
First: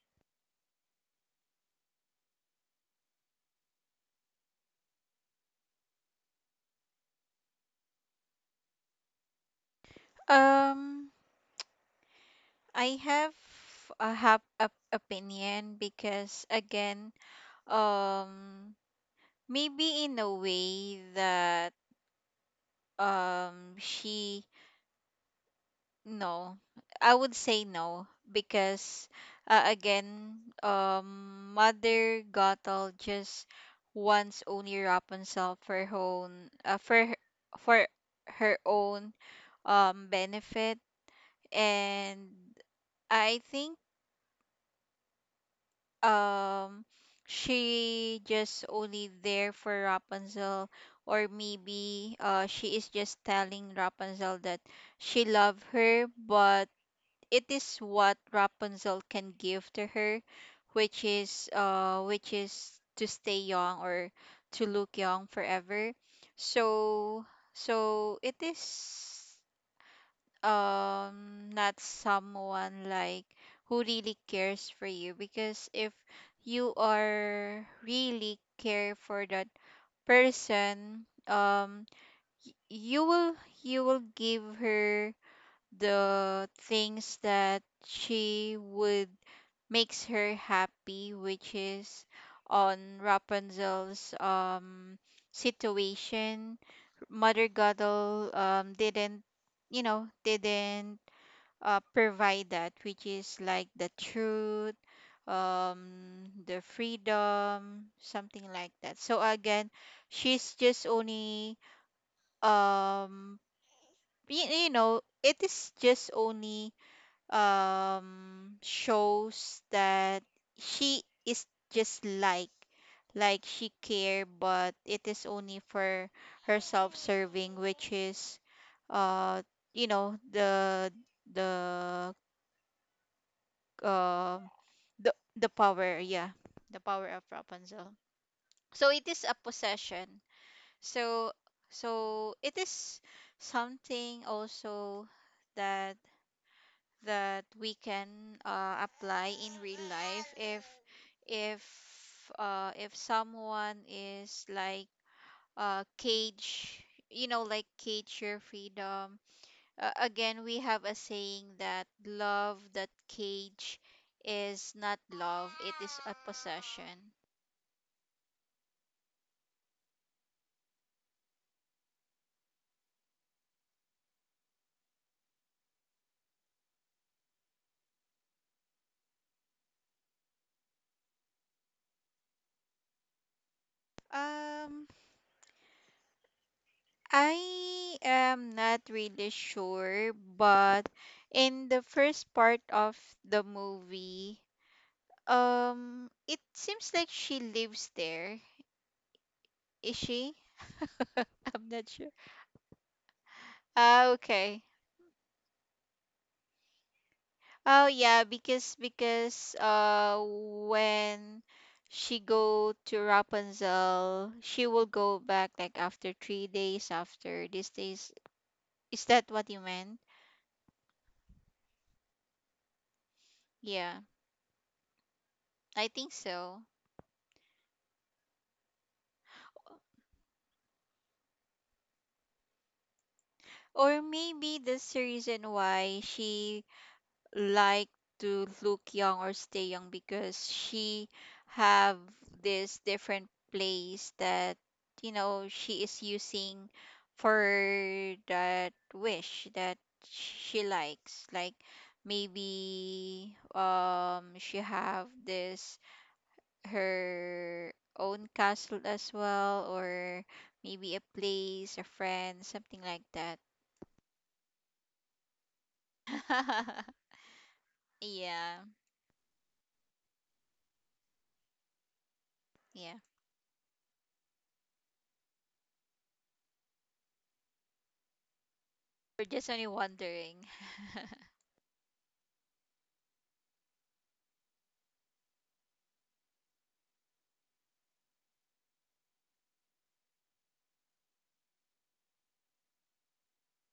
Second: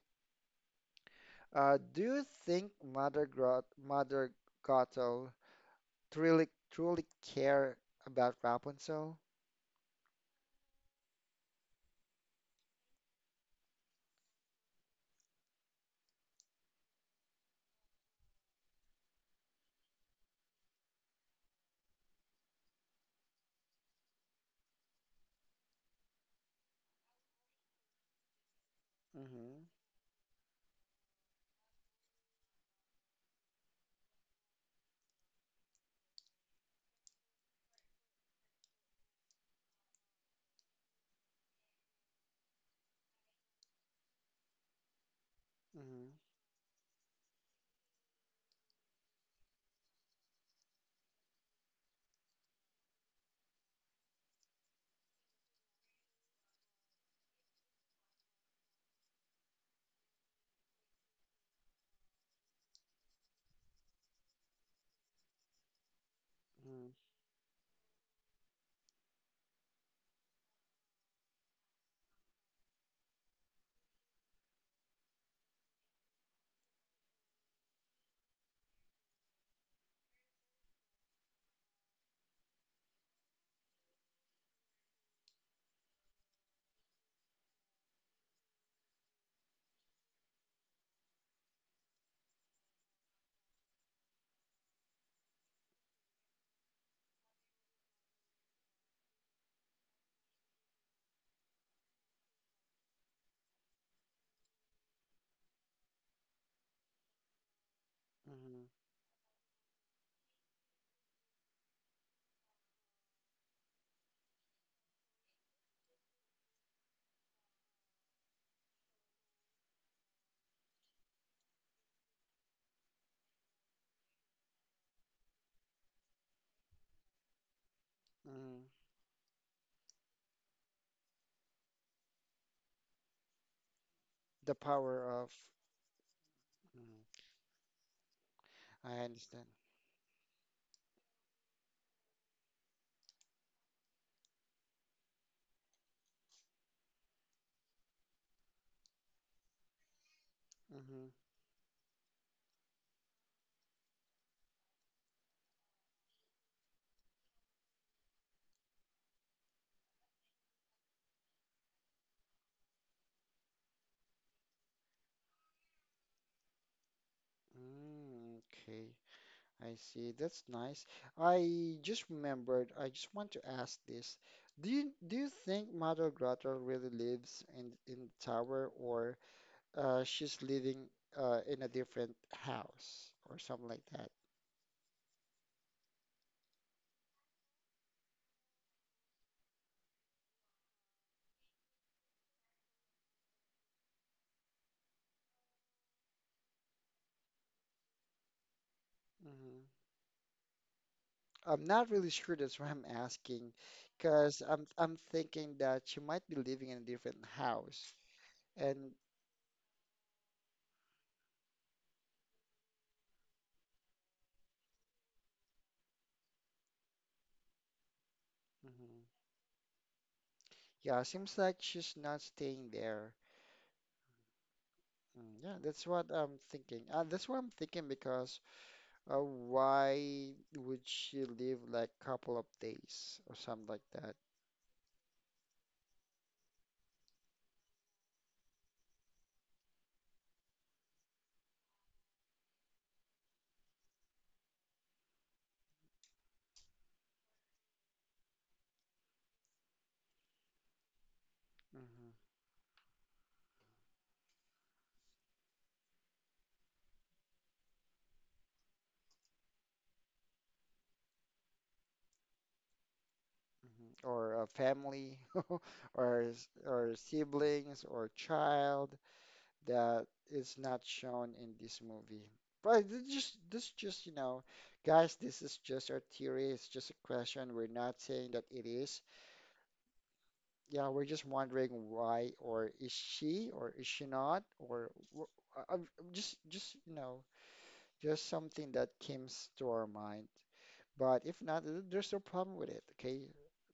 Speaker 1: Do you think Mother Gothel truly care about Rapunzel?
Speaker 2: Um I have a opinion because again, um, maybe in a way that she no, I would say no because
Speaker 1: Mm-hmm,
Speaker 2: again, Mother Gothel just wants only Rapunzel for her own for her own benefit and I think
Speaker 1: mm-hmm,
Speaker 2: um she just only there for Rapunzel or maybe she is just telling Rapunzel that she love her but it is what Rapunzel can give to her which is to stay young or to look young forever
Speaker 1: mm-hmm,
Speaker 2: so so it is not someone like who really cares for you because if you are really care for that person y- you will you will give her the things that she would makes her happy which is on Rapunzel's situation Mother Gothel didn't you know didn't provide that, which is like the truth, the freedom, something
Speaker 1: mm-hmm,
Speaker 2: like that. So again, she's just only, um, you, you know, it is just only shows that she is just like she care but it is only for her self-serving which is
Speaker 1: mm-hmm.
Speaker 2: uh you know the uh,
Speaker 1: The power
Speaker 2: the
Speaker 1: of.
Speaker 2: the power, yeah, the
Speaker 1: Mhm.
Speaker 2: power of Rapunzel. So
Speaker 1: I
Speaker 2: it is a
Speaker 1: understand.
Speaker 2: possession. So so it is something also that that we can apply in real life
Speaker 1: Mm-hmm.
Speaker 2: if if someone is like cage you know like cage your freedom again we have a saying that love that cage is not love, it is a possession.
Speaker 1: Mm, okay. I see. That's nice. I just remembered, I just want to ask this. Do you think Mother Grotto really lives in the tower, or she's living in a different house or something like that?
Speaker 2: um I am not really sure but in the first part of the movie it seems like she lives there.
Speaker 1: Hmm.
Speaker 2: Is she
Speaker 1: I'm
Speaker 2: I'm not
Speaker 1: not
Speaker 2: sure.
Speaker 1: really sure, that's why I'm asking,
Speaker 2: Ah,
Speaker 1: because 'cause
Speaker 2: okay.
Speaker 1: I'm thinking that she might be living in a different
Speaker 2: Oh
Speaker 1: house.
Speaker 2: yeah,
Speaker 1: And
Speaker 2: because when she go to Rapunzel, she will go back like after 3 days after these days. Is
Speaker 1: mhm.
Speaker 2: that what you meant?
Speaker 1: Yeah, seems like she's not staying there.
Speaker 2: Yeah,
Speaker 1: Mm. Yeah,
Speaker 2: I
Speaker 1: that's what
Speaker 2: think
Speaker 1: I'm
Speaker 2: so.
Speaker 1: thinking. That's what I'm thinking because why would she leave like couple of days or something like
Speaker 2: Or
Speaker 1: that?
Speaker 2: maybe that's the reason why she like to look young or stay young because she have this different place that you know she is using for that wish that she likes like
Speaker 1: Hmm.
Speaker 2: maybe she have this her own castle as well or maybe a place a friend something like that.
Speaker 1: Hmm. Or a family, or or siblings, or
Speaker 2: Yeah.
Speaker 1: child that is not shown in this movie. But
Speaker 2: Yeah.
Speaker 1: this just, you know, guys, this is just our theory. It's just a question. We're not saying that it is.
Speaker 2: We're just only wondering.
Speaker 1: Yeah, we're just wondering why, or is she not, or wh- I'm just, you know, just something that comes to our mind. But if not, there's no problem with it, okay?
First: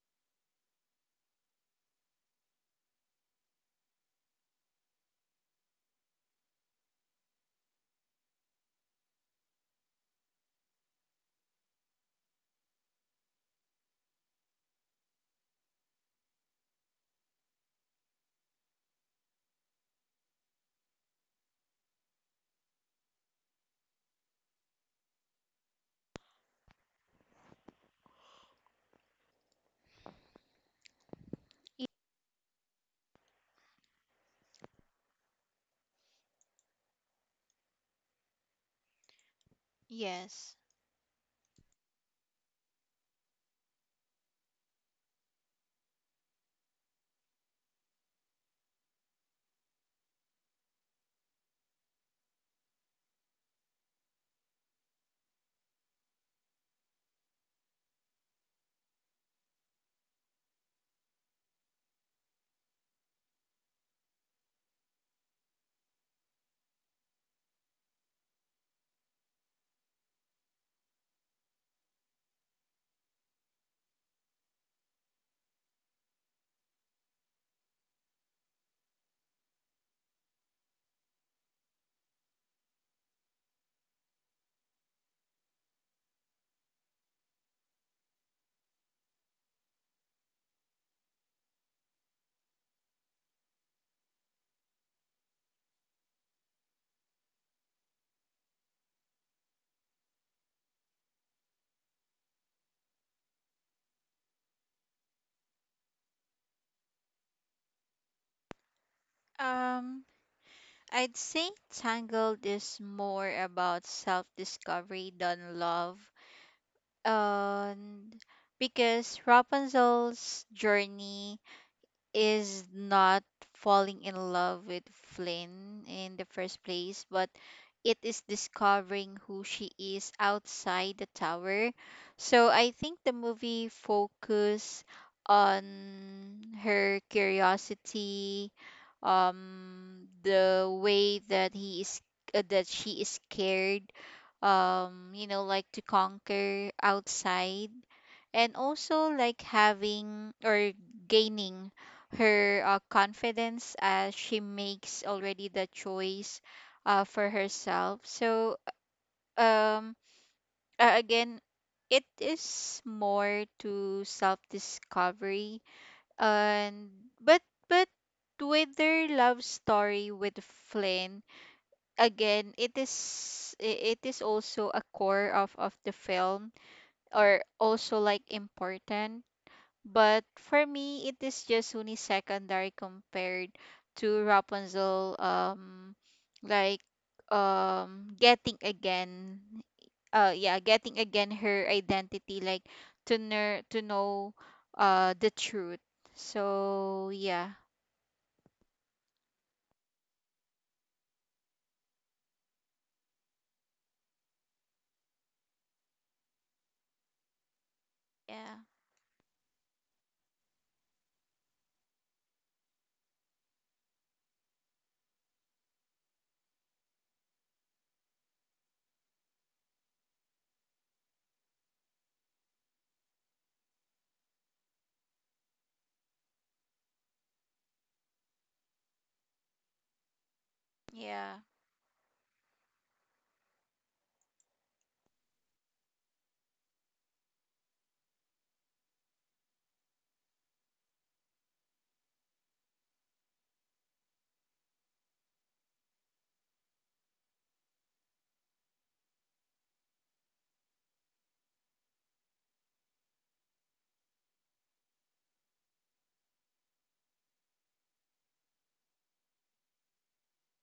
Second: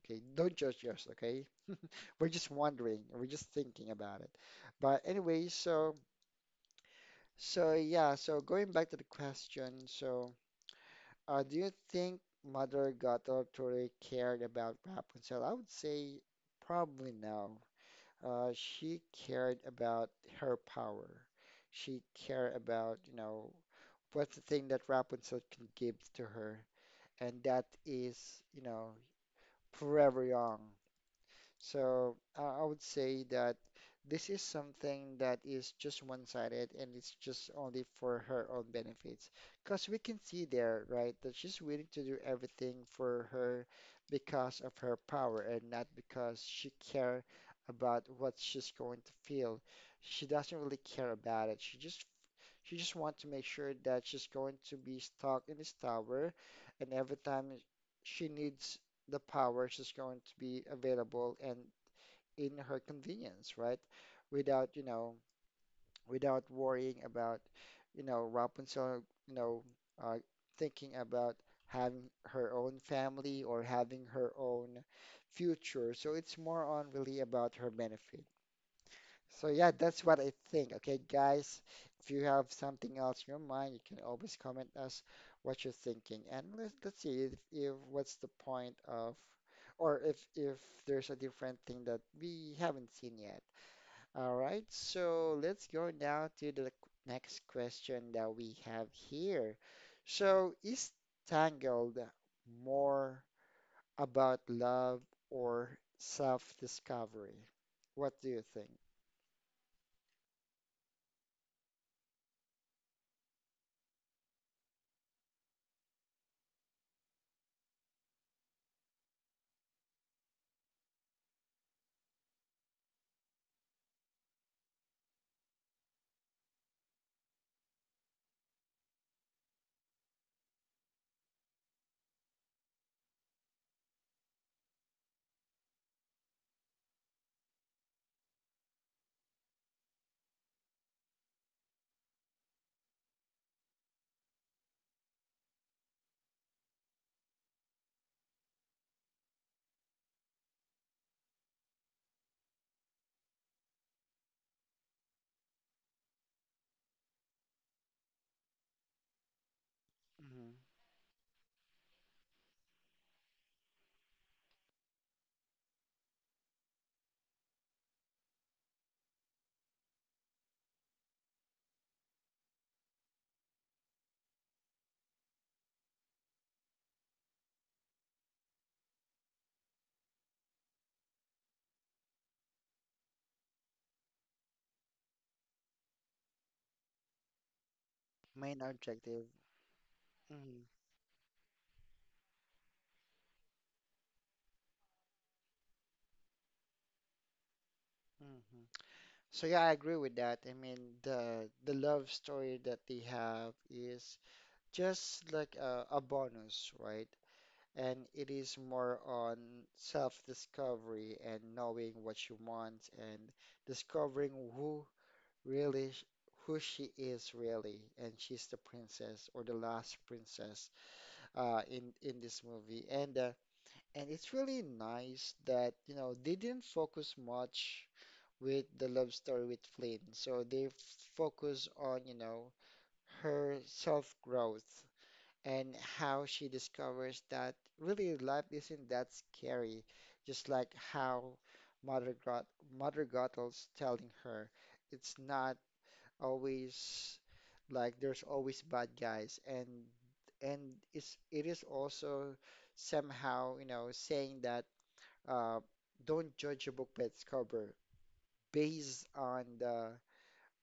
Speaker 1: Okay, don't judge us, okay? We're just wondering, we're just thinking about it. But anyway, so yeah, so going back to the question, so do you think Mother Gato truly cared about Rapunzel? I would say probably no. She cared about her power. She cared about, you know, what's the thing that Rapunzel can give to her, and that is, you know, forever young.
Speaker 2: Y-
Speaker 1: So I would say that this is something that is just one-sided, and it's just only for her own benefits. Because we can see
Speaker 2: Yes.
Speaker 1: there, right, that she's willing to do everything for her because of her power and not because she care about what she's going to feel. She doesn't really care about it. She just wants to make sure that she's going to be stuck in this tower, and every time she needs the power, she's going to be available and in her convenience, right? Without, you know, without worrying about, you know, Rapunzel, you know, uh, thinking about having her own family or having her own future. So it's more on really about her benefit. So yeah, that's what I think. Okay, guys, if you have something else in your mind, you can always comment us what you're thinking. And let's see if what's the point of, or if there's a different thing that we haven't seen yet. All right, so let's go now to the next question that we have here. So is Tangled more about love or self-discovery? What do you think?
Speaker 2: Um, I'd say Tangled is more about self-discovery than love. And because Rapunzel's journey is not falling in love with Flynn in the first place, but it is discovering who she is outside the tower. So I think the movie focus on her curiosity, the way that he is that she is scared, you know, like to conquer outside and also like having or gaining her confidence as she makes already the choice for herself so um
Speaker 1: Mhm.
Speaker 2: again it is more to self discovery and but but with their love story with Flynn again it is also a core of the film or also like important but for me, it is just only secondary compared to Rapunzel, like getting
Speaker 1: Main objective.
Speaker 2: again, yeah,
Speaker 1: Hmm.
Speaker 2: getting again her identity, like to know the truth. So yeah.
Speaker 1: Hmm. So yeah, I agree with that. I mean, the love story that they have is just like a bonus, right? And it is
Speaker 2: Yeah.
Speaker 1: more on self-discovery and knowing what you want, and discovering who really sh- who she is really, and she's the princess or the last princess in this movie. And it's really nice that you know they didn't focus much with the love story with Flynn. So they
Speaker 2: Yeah.
Speaker 1: focus on, you know, her self-growth and how she discovers that really life isn't that scary, just like how Mother Grot Mother Gothels telling her, it's not always like there's always bad guys, and it is also somehow, you know, saying that uh don't judge a book by its cover based on the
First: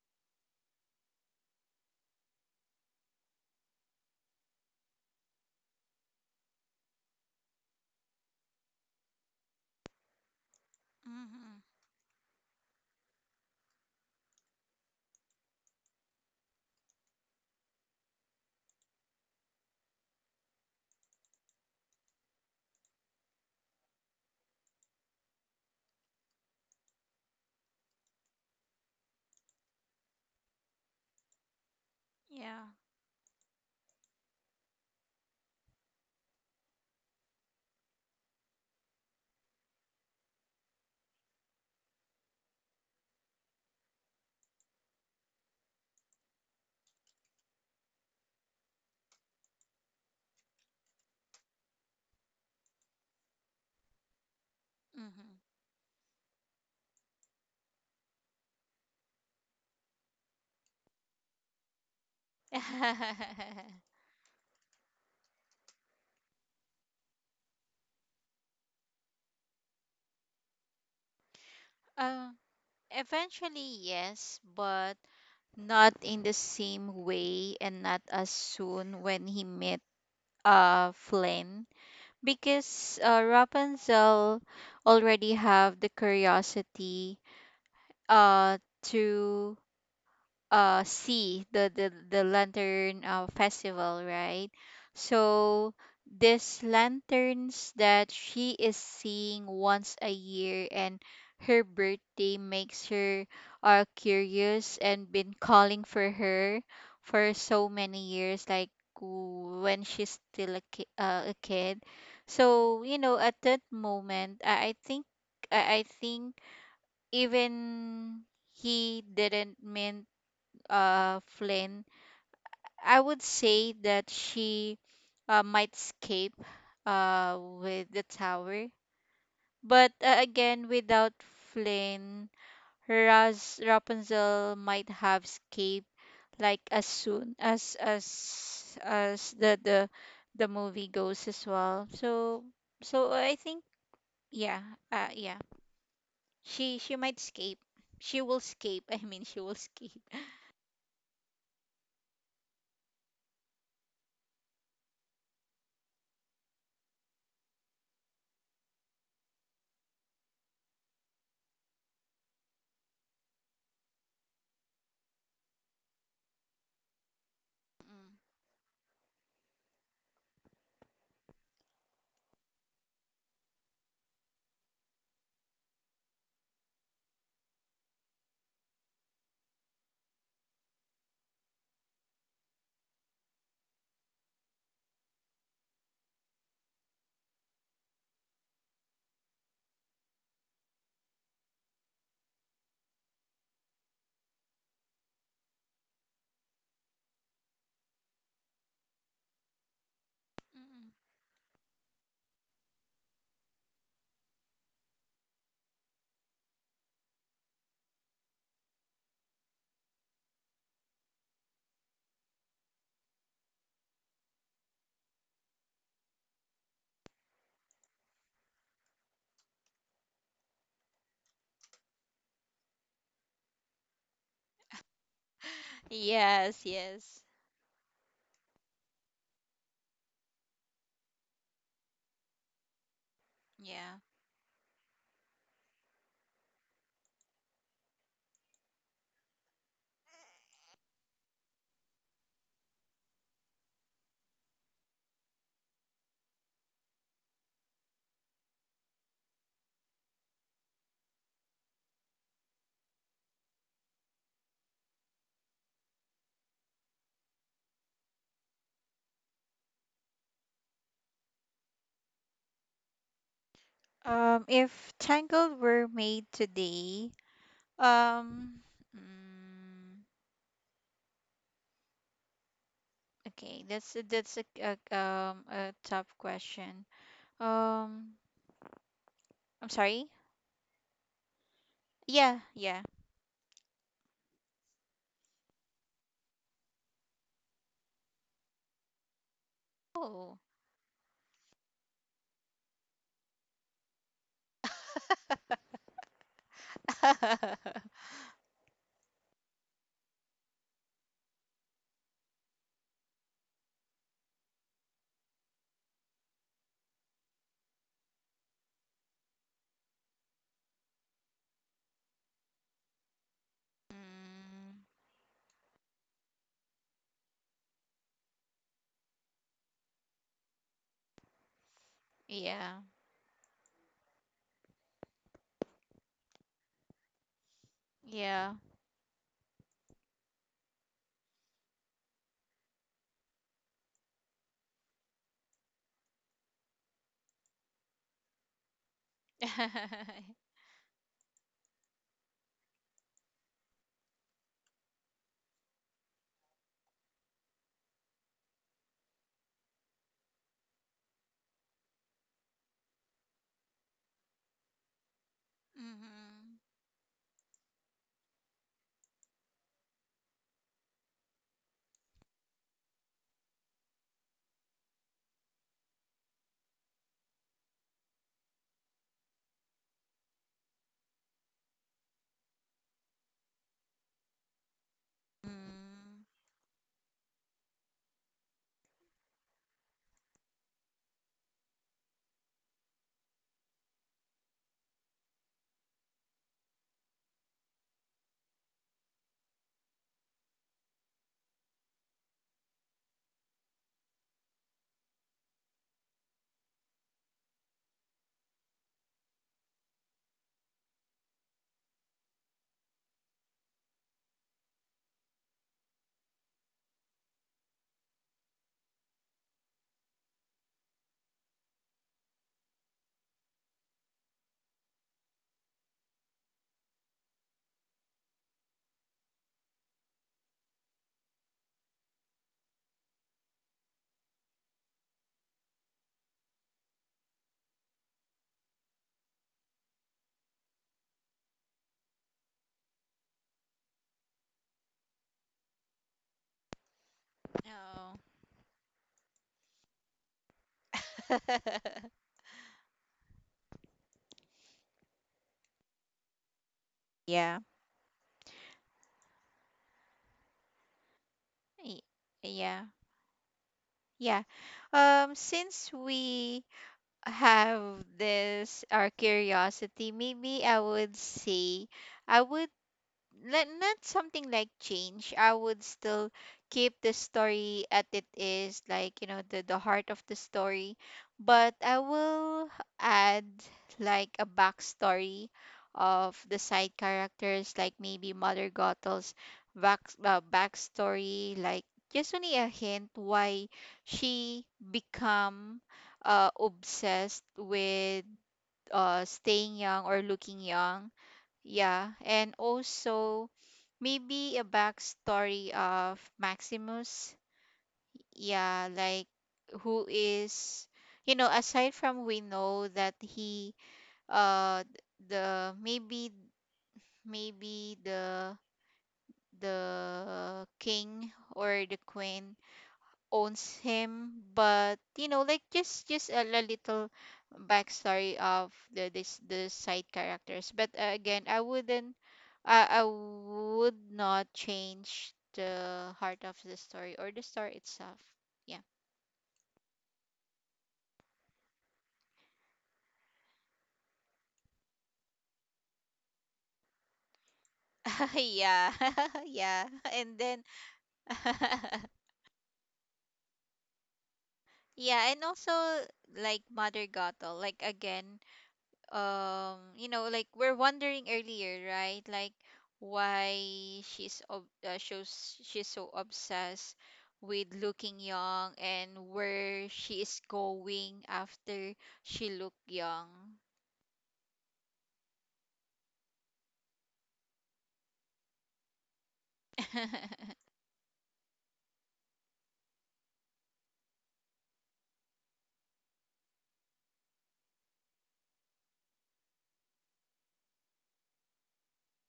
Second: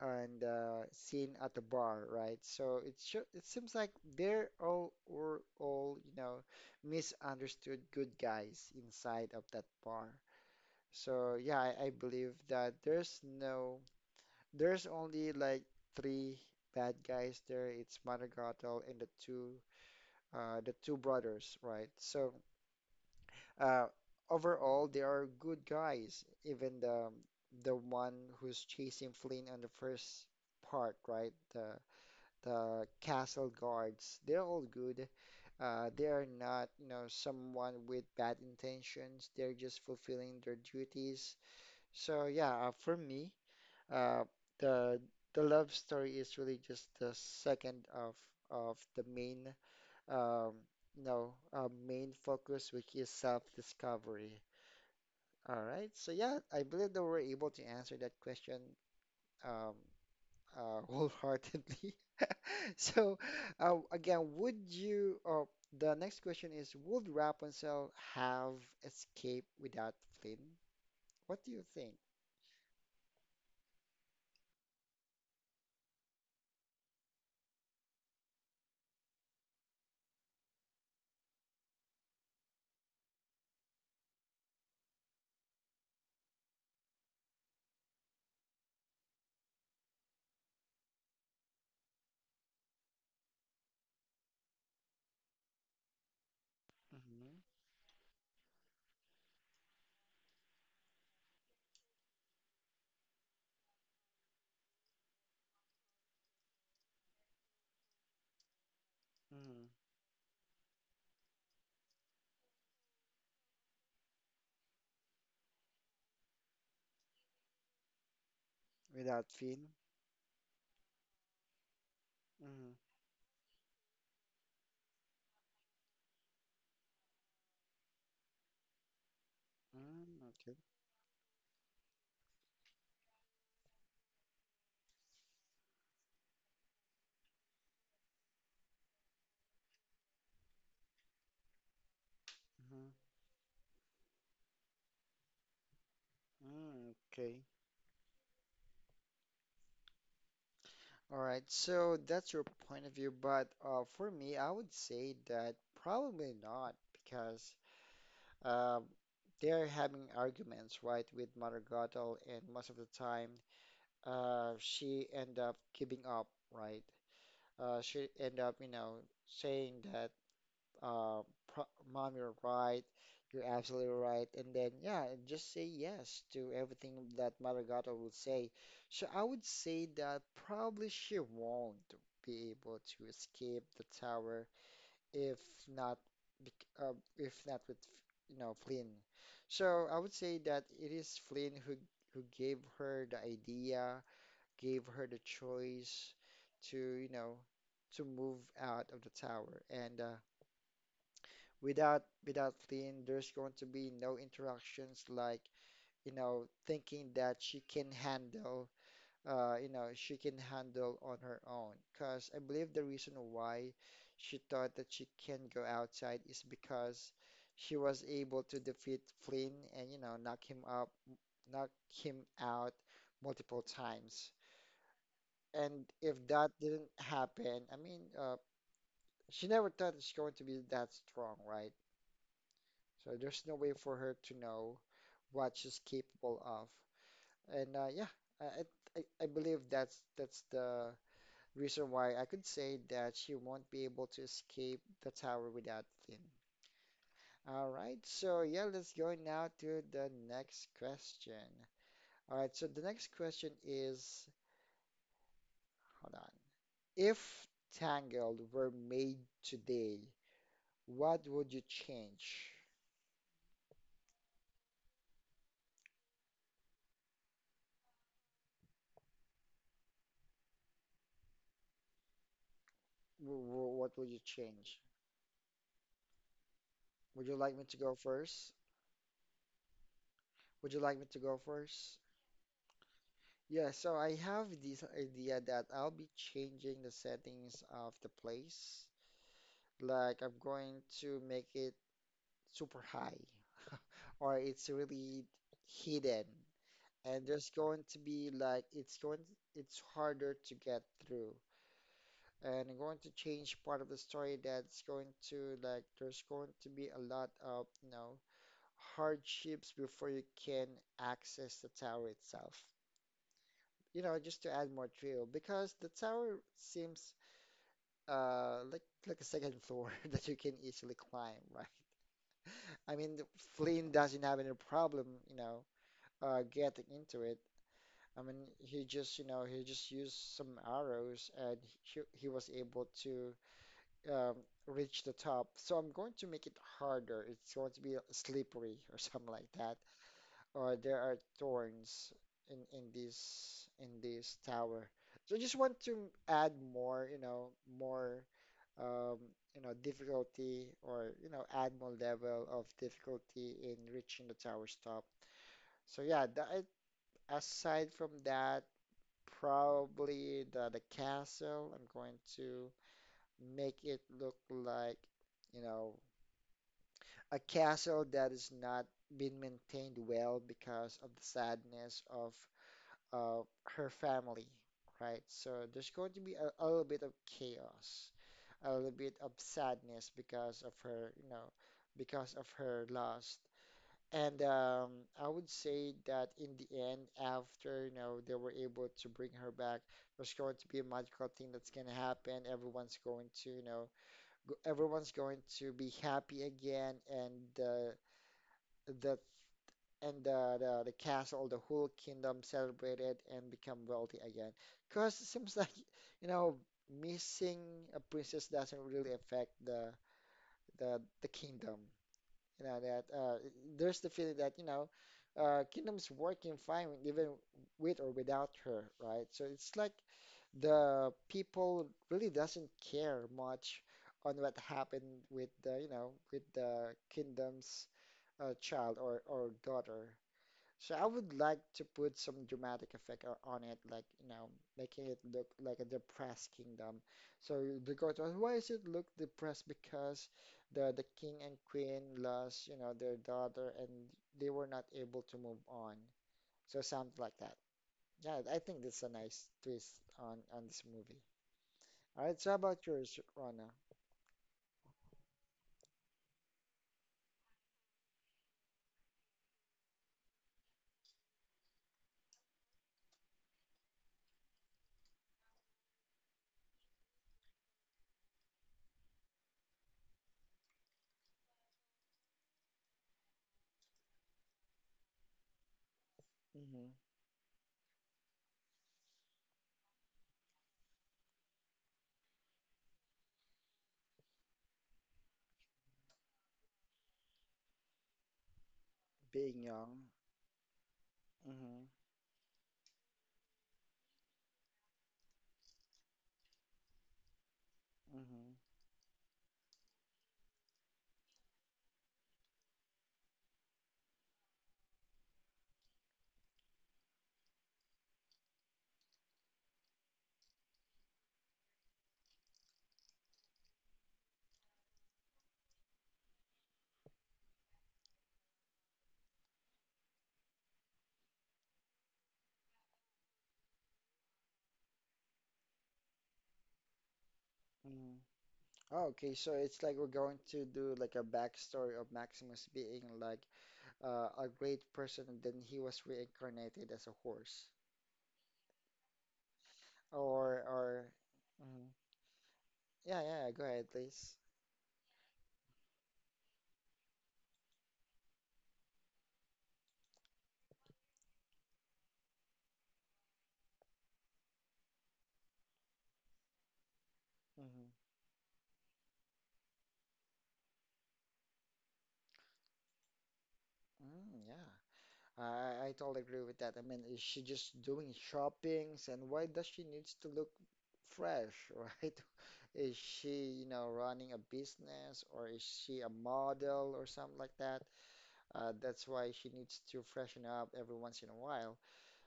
Speaker 1: and seen at the bar, right? So it seems like they're all were all, you know, misunderstood good guys inside of that bar. So yeah,
Speaker 2: Mm-hmm.
Speaker 1: I believe that there's no there's only like three bad guys there. It's Madrigal and the two brothers, right? So uh, overall they are good guys, even the one who's chasing Flynn on the first part, right?
Speaker 2: Yeah.
Speaker 1: The castle guards, they're all good. They are not, you know, someone with bad intentions. They're just fulfilling their duties. So yeah, for me, uh, the the love story is really just the second of the main, um, you know, main focus, which is self-discovery. All right. So yeah, I believe that we're able to answer that question, um, wholeheartedly. So,
Speaker 2: Mm-hmm.
Speaker 1: again, the next question is, would Rapunzel have escaped without Flynn? What do you think?
Speaker 2: um, Eventually, yes, but not in the same way and not as soon when he met Flynn because Rapunzel already have the curiosity uh to see the lantern festival right so these
Speaker 1: Hmm.
Speaker 2: lanterns that she is seeing once a year and her birthday makes her curious and been calling for her for so many years like
Speaker 1: Hmm.
Speaker 2: when she's still a, a kid so you know at that moment I think I think even he
Speaker 1: Without
Speaker 2: didn't
Speaker 1: Finn?
Speaker 2: mean Flynn,
Speaker 1: Hmm.
Speaker 2: I would say that she might escape with the tower. But
Speaker 1: Mm, okay.
Speaker 2: again, without Flynn, Raz Rapunzel might have escaped like as soon as as the the movie goes as well. So so
Speaker 1: Hmm.
Speaker 2: I think yeah yeah she
Speaker 1: Mm,
Speaker 2: might
Speaker 1: okay.
Speaker 2: escape. She will escape. I mean she will escape.
Speaker 1: All right. So that's your point of view, but for me, I would say that probably not because um, they're having arguments, right, with Mother Gothel, and most of the time she end up giving up, right?
Speaker 2: Mm.
Speaker 1: She end up, you know, saying that, uh, pro mom, you're right, you're absolutely right, and then yeah, and just say yes to everything that Maragato would say. So I would say that probably she won't be able to escape the tower if not, if not with, you know, Flynn. So I would say that it is Flynn who gave her the idea, gave her the choice to, you know, to move out of the tower. And
Speaker 2: Mm.
Speaker 1: without without Lynn, there's going to be no interactions like, you know, thinking that she can handle, you know, she can handle on her own. Because I believe the reason why she thought that she can go outside is because she was able to defeat Flynn and, you know, knock him out multiple times. And if that
Speaker 2: Yes,
Speaker 1: didn't
Speaker 2: yes,
Speaker 1: happen, I mean, she never thought it's going to be that strong, right? So there's no way for
Speaker 2: yeah.
Speaker 1: her to know what she's capable of. And yeah, I, I, I believe that's the reason why I could say that she won't be able to escape the tower without Flynn. All right, so yeah, let's go now to the next question. All right, so the next question is, hold on. If Tangled were made today, what would you change?
Speaker 2: If Tangled were made today, um, mm, okay,
Speaker 1: What
Speaker 2: that's
Speaker 1: would you
Speaker 2: that's
Speaker 1: change?
Speaker 2: a tough question.
Speaker 1: Would you like me to go
Speaker 2: Um,
Speaker 1: first?
Speaker 2: I'm sorry.
Speaker 1: Would you like me to go first?
Speaker 2: Yeah, yeah.
Speaker 1: Yeah, so I have this idea that I'll be changing the settings of the place. Like I'm
Speaker 2: Oh.
Speaker 1: going to make it super high, or it's really hidden, and there's going to be like it's harder to get through. And I'm going to change part of the story that's going to like there's going to be a lot of, you know, hardships before you can access the tower itself. You know, just to
Speaker 2: Mm,
Speaker 1: add more thrill, because the tower seems like a second floor that you can easily climb, right?
Speaker 2: yeah,
Speaker 1: I mean, Flynn doesn't have any problem, you know, getting into it. I mean,
Speaker 2: yeah.
Speaker 1: he just, you know, he just used some arrows and he was able to um reach the top. So I'm going to make it harder. It's going to be slippery or something like that, or there are thorns in in this tower. So I just want to add more um, you know, difficulty, or you know, add more level of difficulty in reaching the tower's top. So yeah,
Speaker 2: Mm-hmm.
Speaker 1: that aside from that, probably the castle, I'm going to make it look like, you know, a castle that is not been maintained well because of the sadness of uh, her family, right? So there's going to
Speaker 2: Mm.
Speaker 1: be a little bit of chaos, a little bit of sadness because of her, you know, because of her loss. And I would say that in the end, after, you know, they were able to bring her back, there's going to be a magical thing that's going to happen. Everyone's going to, you know, go, everyone's going to be happy again, and the and the, the castle, the whole kingdom celebrated and become wealthy again. Because it seems like you know missing a princess doesn't really affect the kingdom. You know that there's the feeling that you know kingdom's working fine even with or without her, right? So it's like the people really doesn't care much on what happened with the you know with the kingdom's child or daughter. So I would like to put some dramatic effect on it, like, you know, making it look like a depressed kingdom. So the gods
Speaker 2: Oh.
Speaker 1: are, why does it look depressed? Because the king and queen lost, you know, their daughter and they were not able to move on. So something like that.
Speaker 2: Yeah.
Speaker 1: Yeah, I think that's a nice twist on this movie.
Speaker 2: y-
Speaker 1: All right, so how about
Speaker 2: Yeah.
Speaker 1: yours, Rana?
Speaker 2: Yeah. Since we have this our curiosity, maybe I would say I would let not something like change. I would still keep the story at it is like you know the heart of the story, but I will add like a backstory of the
Speaker 1: Hmm.
Speaker 2: side characters, like maybe Mother Gothels backstory, like just only a hint why she become obsessed with
Speaker 1: Being
Speaker 2: staying
Speaker 1: young.
Speaker 2: young or looking young.
Speaker 1: Hmm.
Speaker 2: Yeah, and also maybe a backstory of Maximus.
Speaker 1: Hmm.
Speaker 2: Yeah, like who is, you know, aside from we know that he, uh, the maybe maybe the the king or the queen owns him but you know like just little backstory of the side characters but again I would not change the heart of the story or the story
Speaker 1: Hmm.
Speaker 2: itself. Yeah.
Speaker 1: Oh, okay, so it's like we're going to do like a backstory of Maximus being like a great person, and then he was reincarnated as a horse,
Speaker 2: Yeah. Yeah, and
Speaker 1: or
Speaker 2: then
Speaker 1: or mhm. Yeah, yeah, yeah, go ahead, please.
Speaker 2: yeah and also like Mother Gothel like again you know like we're wondering earlier right like why she's shows she's so obsessed with
Speaker 1: Hmm.
Speaker 2: looking young and where she is going after she look young.
Speaker 1: Mm, yeah, I totally agree with that. I mean, is she just doing shoppings, and why does she needs to look fresh, right? Is she, you know, running a business, or is she a model or something like that? That's why she needs to freshen up every once in a while.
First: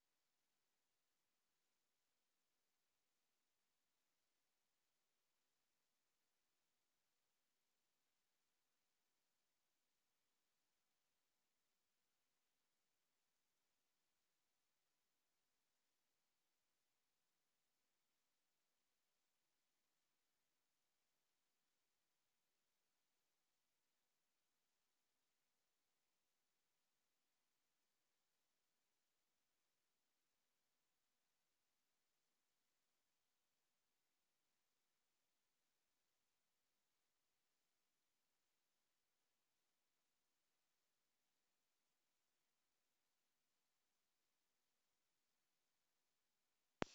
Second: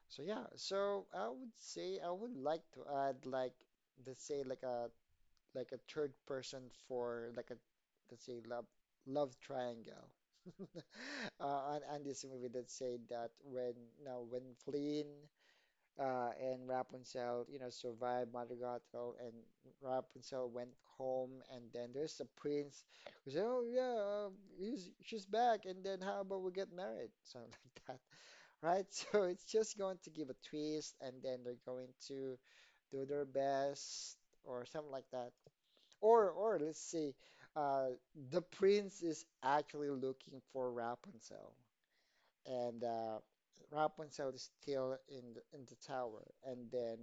Speaker 1: So yeah, so I would say I would like to add like let's say like a third person for like a let's say love love triangle on this movie that say that when now when Flynn and Rapunzel you know survived Madrigal and Rapunzel went home and then there's a prince who said oh yeah he's she's back and then how about we get married, something like, right? So it's just going to give a twist, and then they're going to do their best or something like that. Or let's see, uh, the prince is actually looking for Rapunzel, and Rapunzel is still in the tower, and then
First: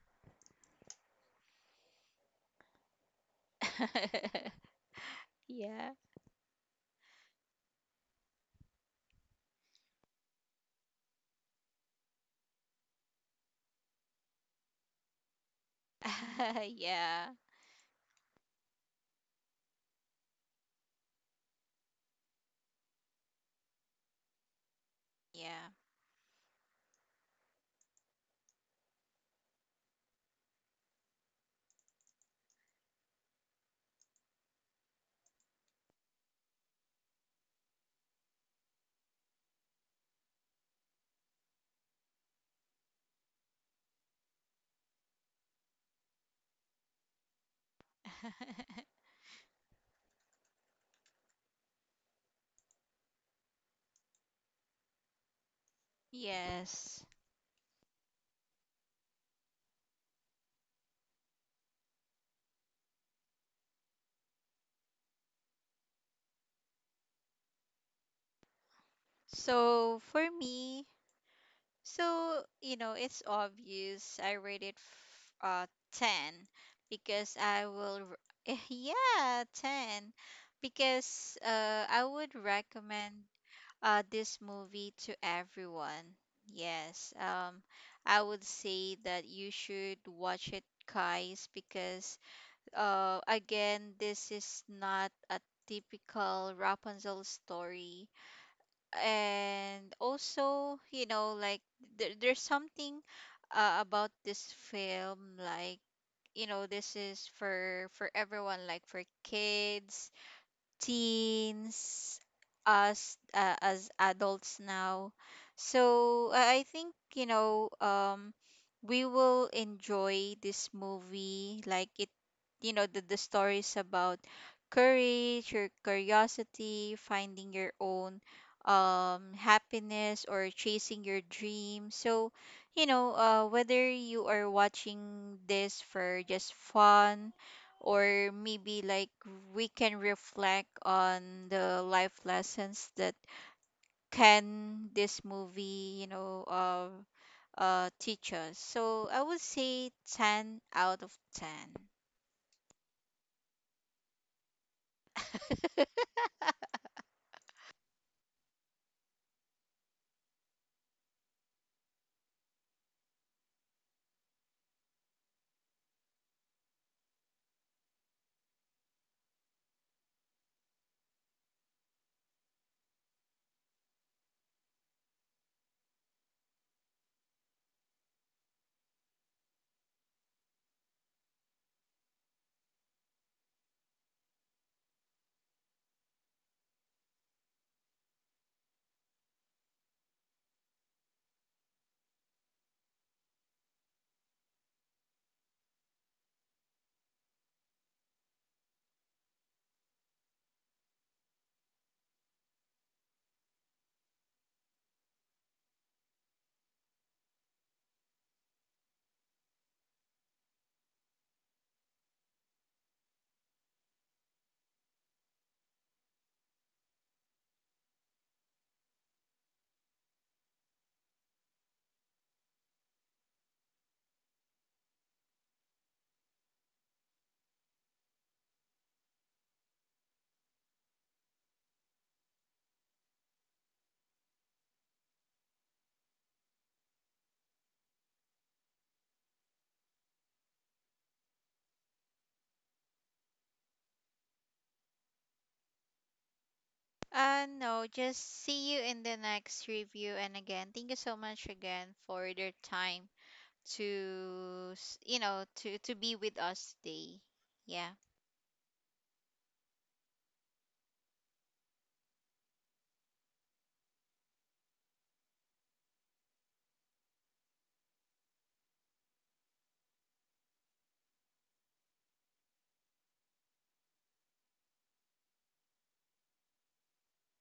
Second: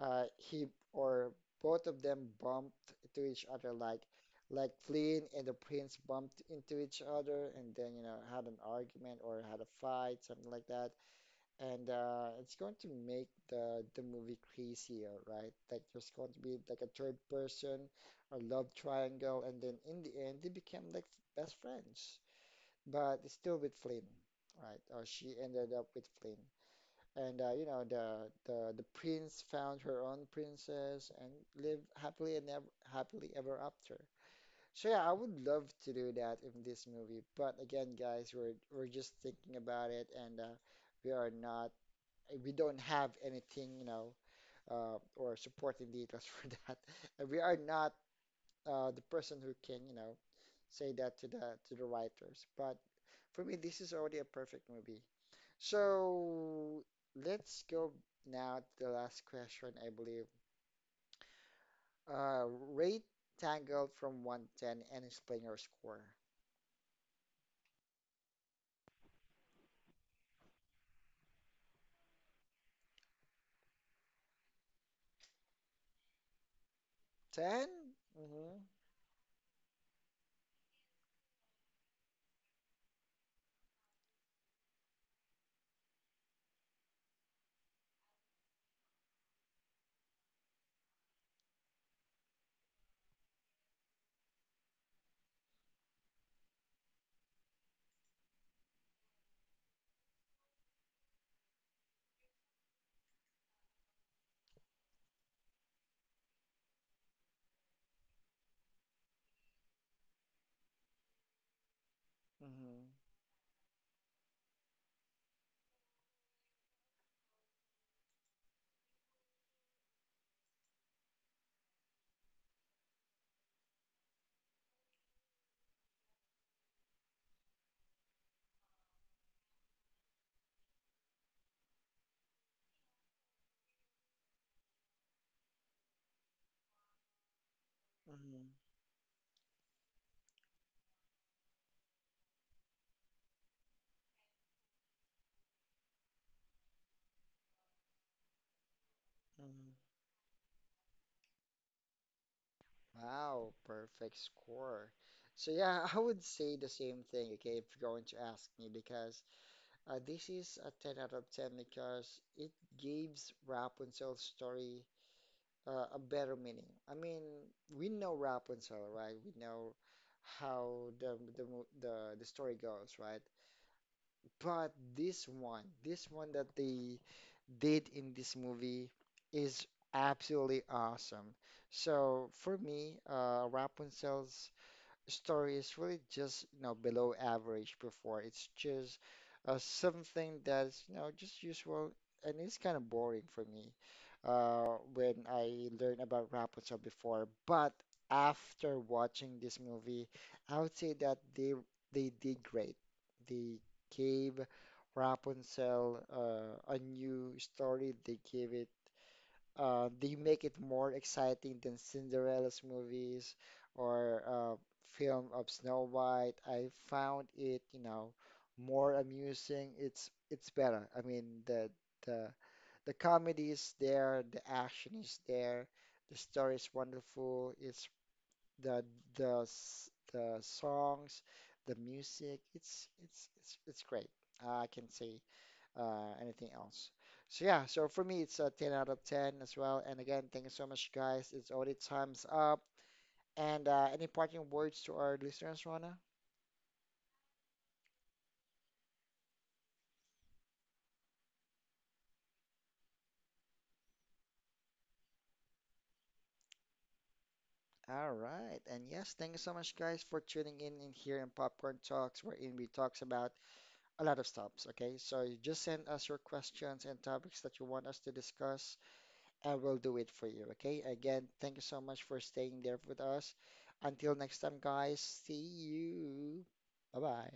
Speaker 1: he or both of them bumped into each other like. Like Flynn and the
Speaker 2: Yeah.
Speaker 1: prince bumped into each other and then, you know, had an argument or had a fight, something like that and it's going to make the movie crazier, right? Like there's going to be like a third
Speaker 2: Yeah.
Speaker 1: person, a love triangle, and then in the end they became like best friends, but it's still with Flynn, right? Or she ended
Speaker 2: Yeah.
Speaker 1: up with Flynn, and you know the prince found her own princess and lived happily and ever happily ever after. So yeah, I would love to do that in this movie, but again, guys, we're just thinking about it and. We are not eh, we don't have anything, you know, or supporting details for that. And we are not the person who can, you know, say that to the writers. But for me, this is already a perfect movie. So
Speaker 2: Yes.
Speaker 1: let's go now to the last question, I believe. Uh, Rate Tangled from 1 to 10 and explain your score.
Speaker 2: So for me, so, you know, it's obvious I rate it uh 10 because
Speaker 1: 10?
Speaker 2: I will
Speaker 1: Mm-hmm.
Speaker 2: yeah, 10 because I would recommend this movie to everyone. Yes. I would say that you should watch it guys because again this is not a typical Rapunzel story and also you know like there's something about this film like you know this is for everyone like for kids, teens,
Speaker 1: Mm-hmm.
Speaker 2: us as adults now so I think you know we will enjoy this movie like it you know the stories about courage or curiosity finding your own happiness or chasing your dream so you know whether you are watching this for just fun or
Speaker 1: Mm-hmm.
Speaker 2: maybe like we can reflect on the life lessons that can this movie you know teach us so I would
Speaker 1: Mm-hmm.
Speaker 2: say 10 out of 10.
Speaker 1: Wow, perfect score. So yeah, I would say the same thing, okay, if you're going to ask me, because this is a 10 out of 10 because it gives Rapunzel's story a better meaning. I mean, we know Rapunzel, right? We know how the story goes, right? But this one that they did in this movie is absolutely awesome. So for me, Rapunzel's story is really just, you know, below average before. It's just something that's, you know, just usual and it's kind of boring for me when I learned about Rapunzel before. But after watching this movie, I would say that they did great. They gave Rapunzel a new story. They gave it they make it more exciting than Cinderella's movies or film of Snow White. I found it, you know, more amusing. It's better. I mean, the the comedy is there, the action is there, the story is wonderful. It's the the songs, the music. It's great. I can say anything else. So yeah, so for me it's a 10 out of 10 as well. And again, thank you so much, guys. It's already time's up. And any parting words to our listeners, Rona?
Speaker 2: No, just see you in the next review and again thank you so much again for your time to you know to be with us today. Yeah.
Speaker 1: All right. And yes, thank you so much, guys, for tuning in here in Popcorn Talks, wherein we talks about a lot of stuffs. Okay, so you just send us your questions and topics that you want us to discuss, and we'll do it for you. Okay. Again, thank you so much for staying there with us. Until next time, guys. See you. Bye bye.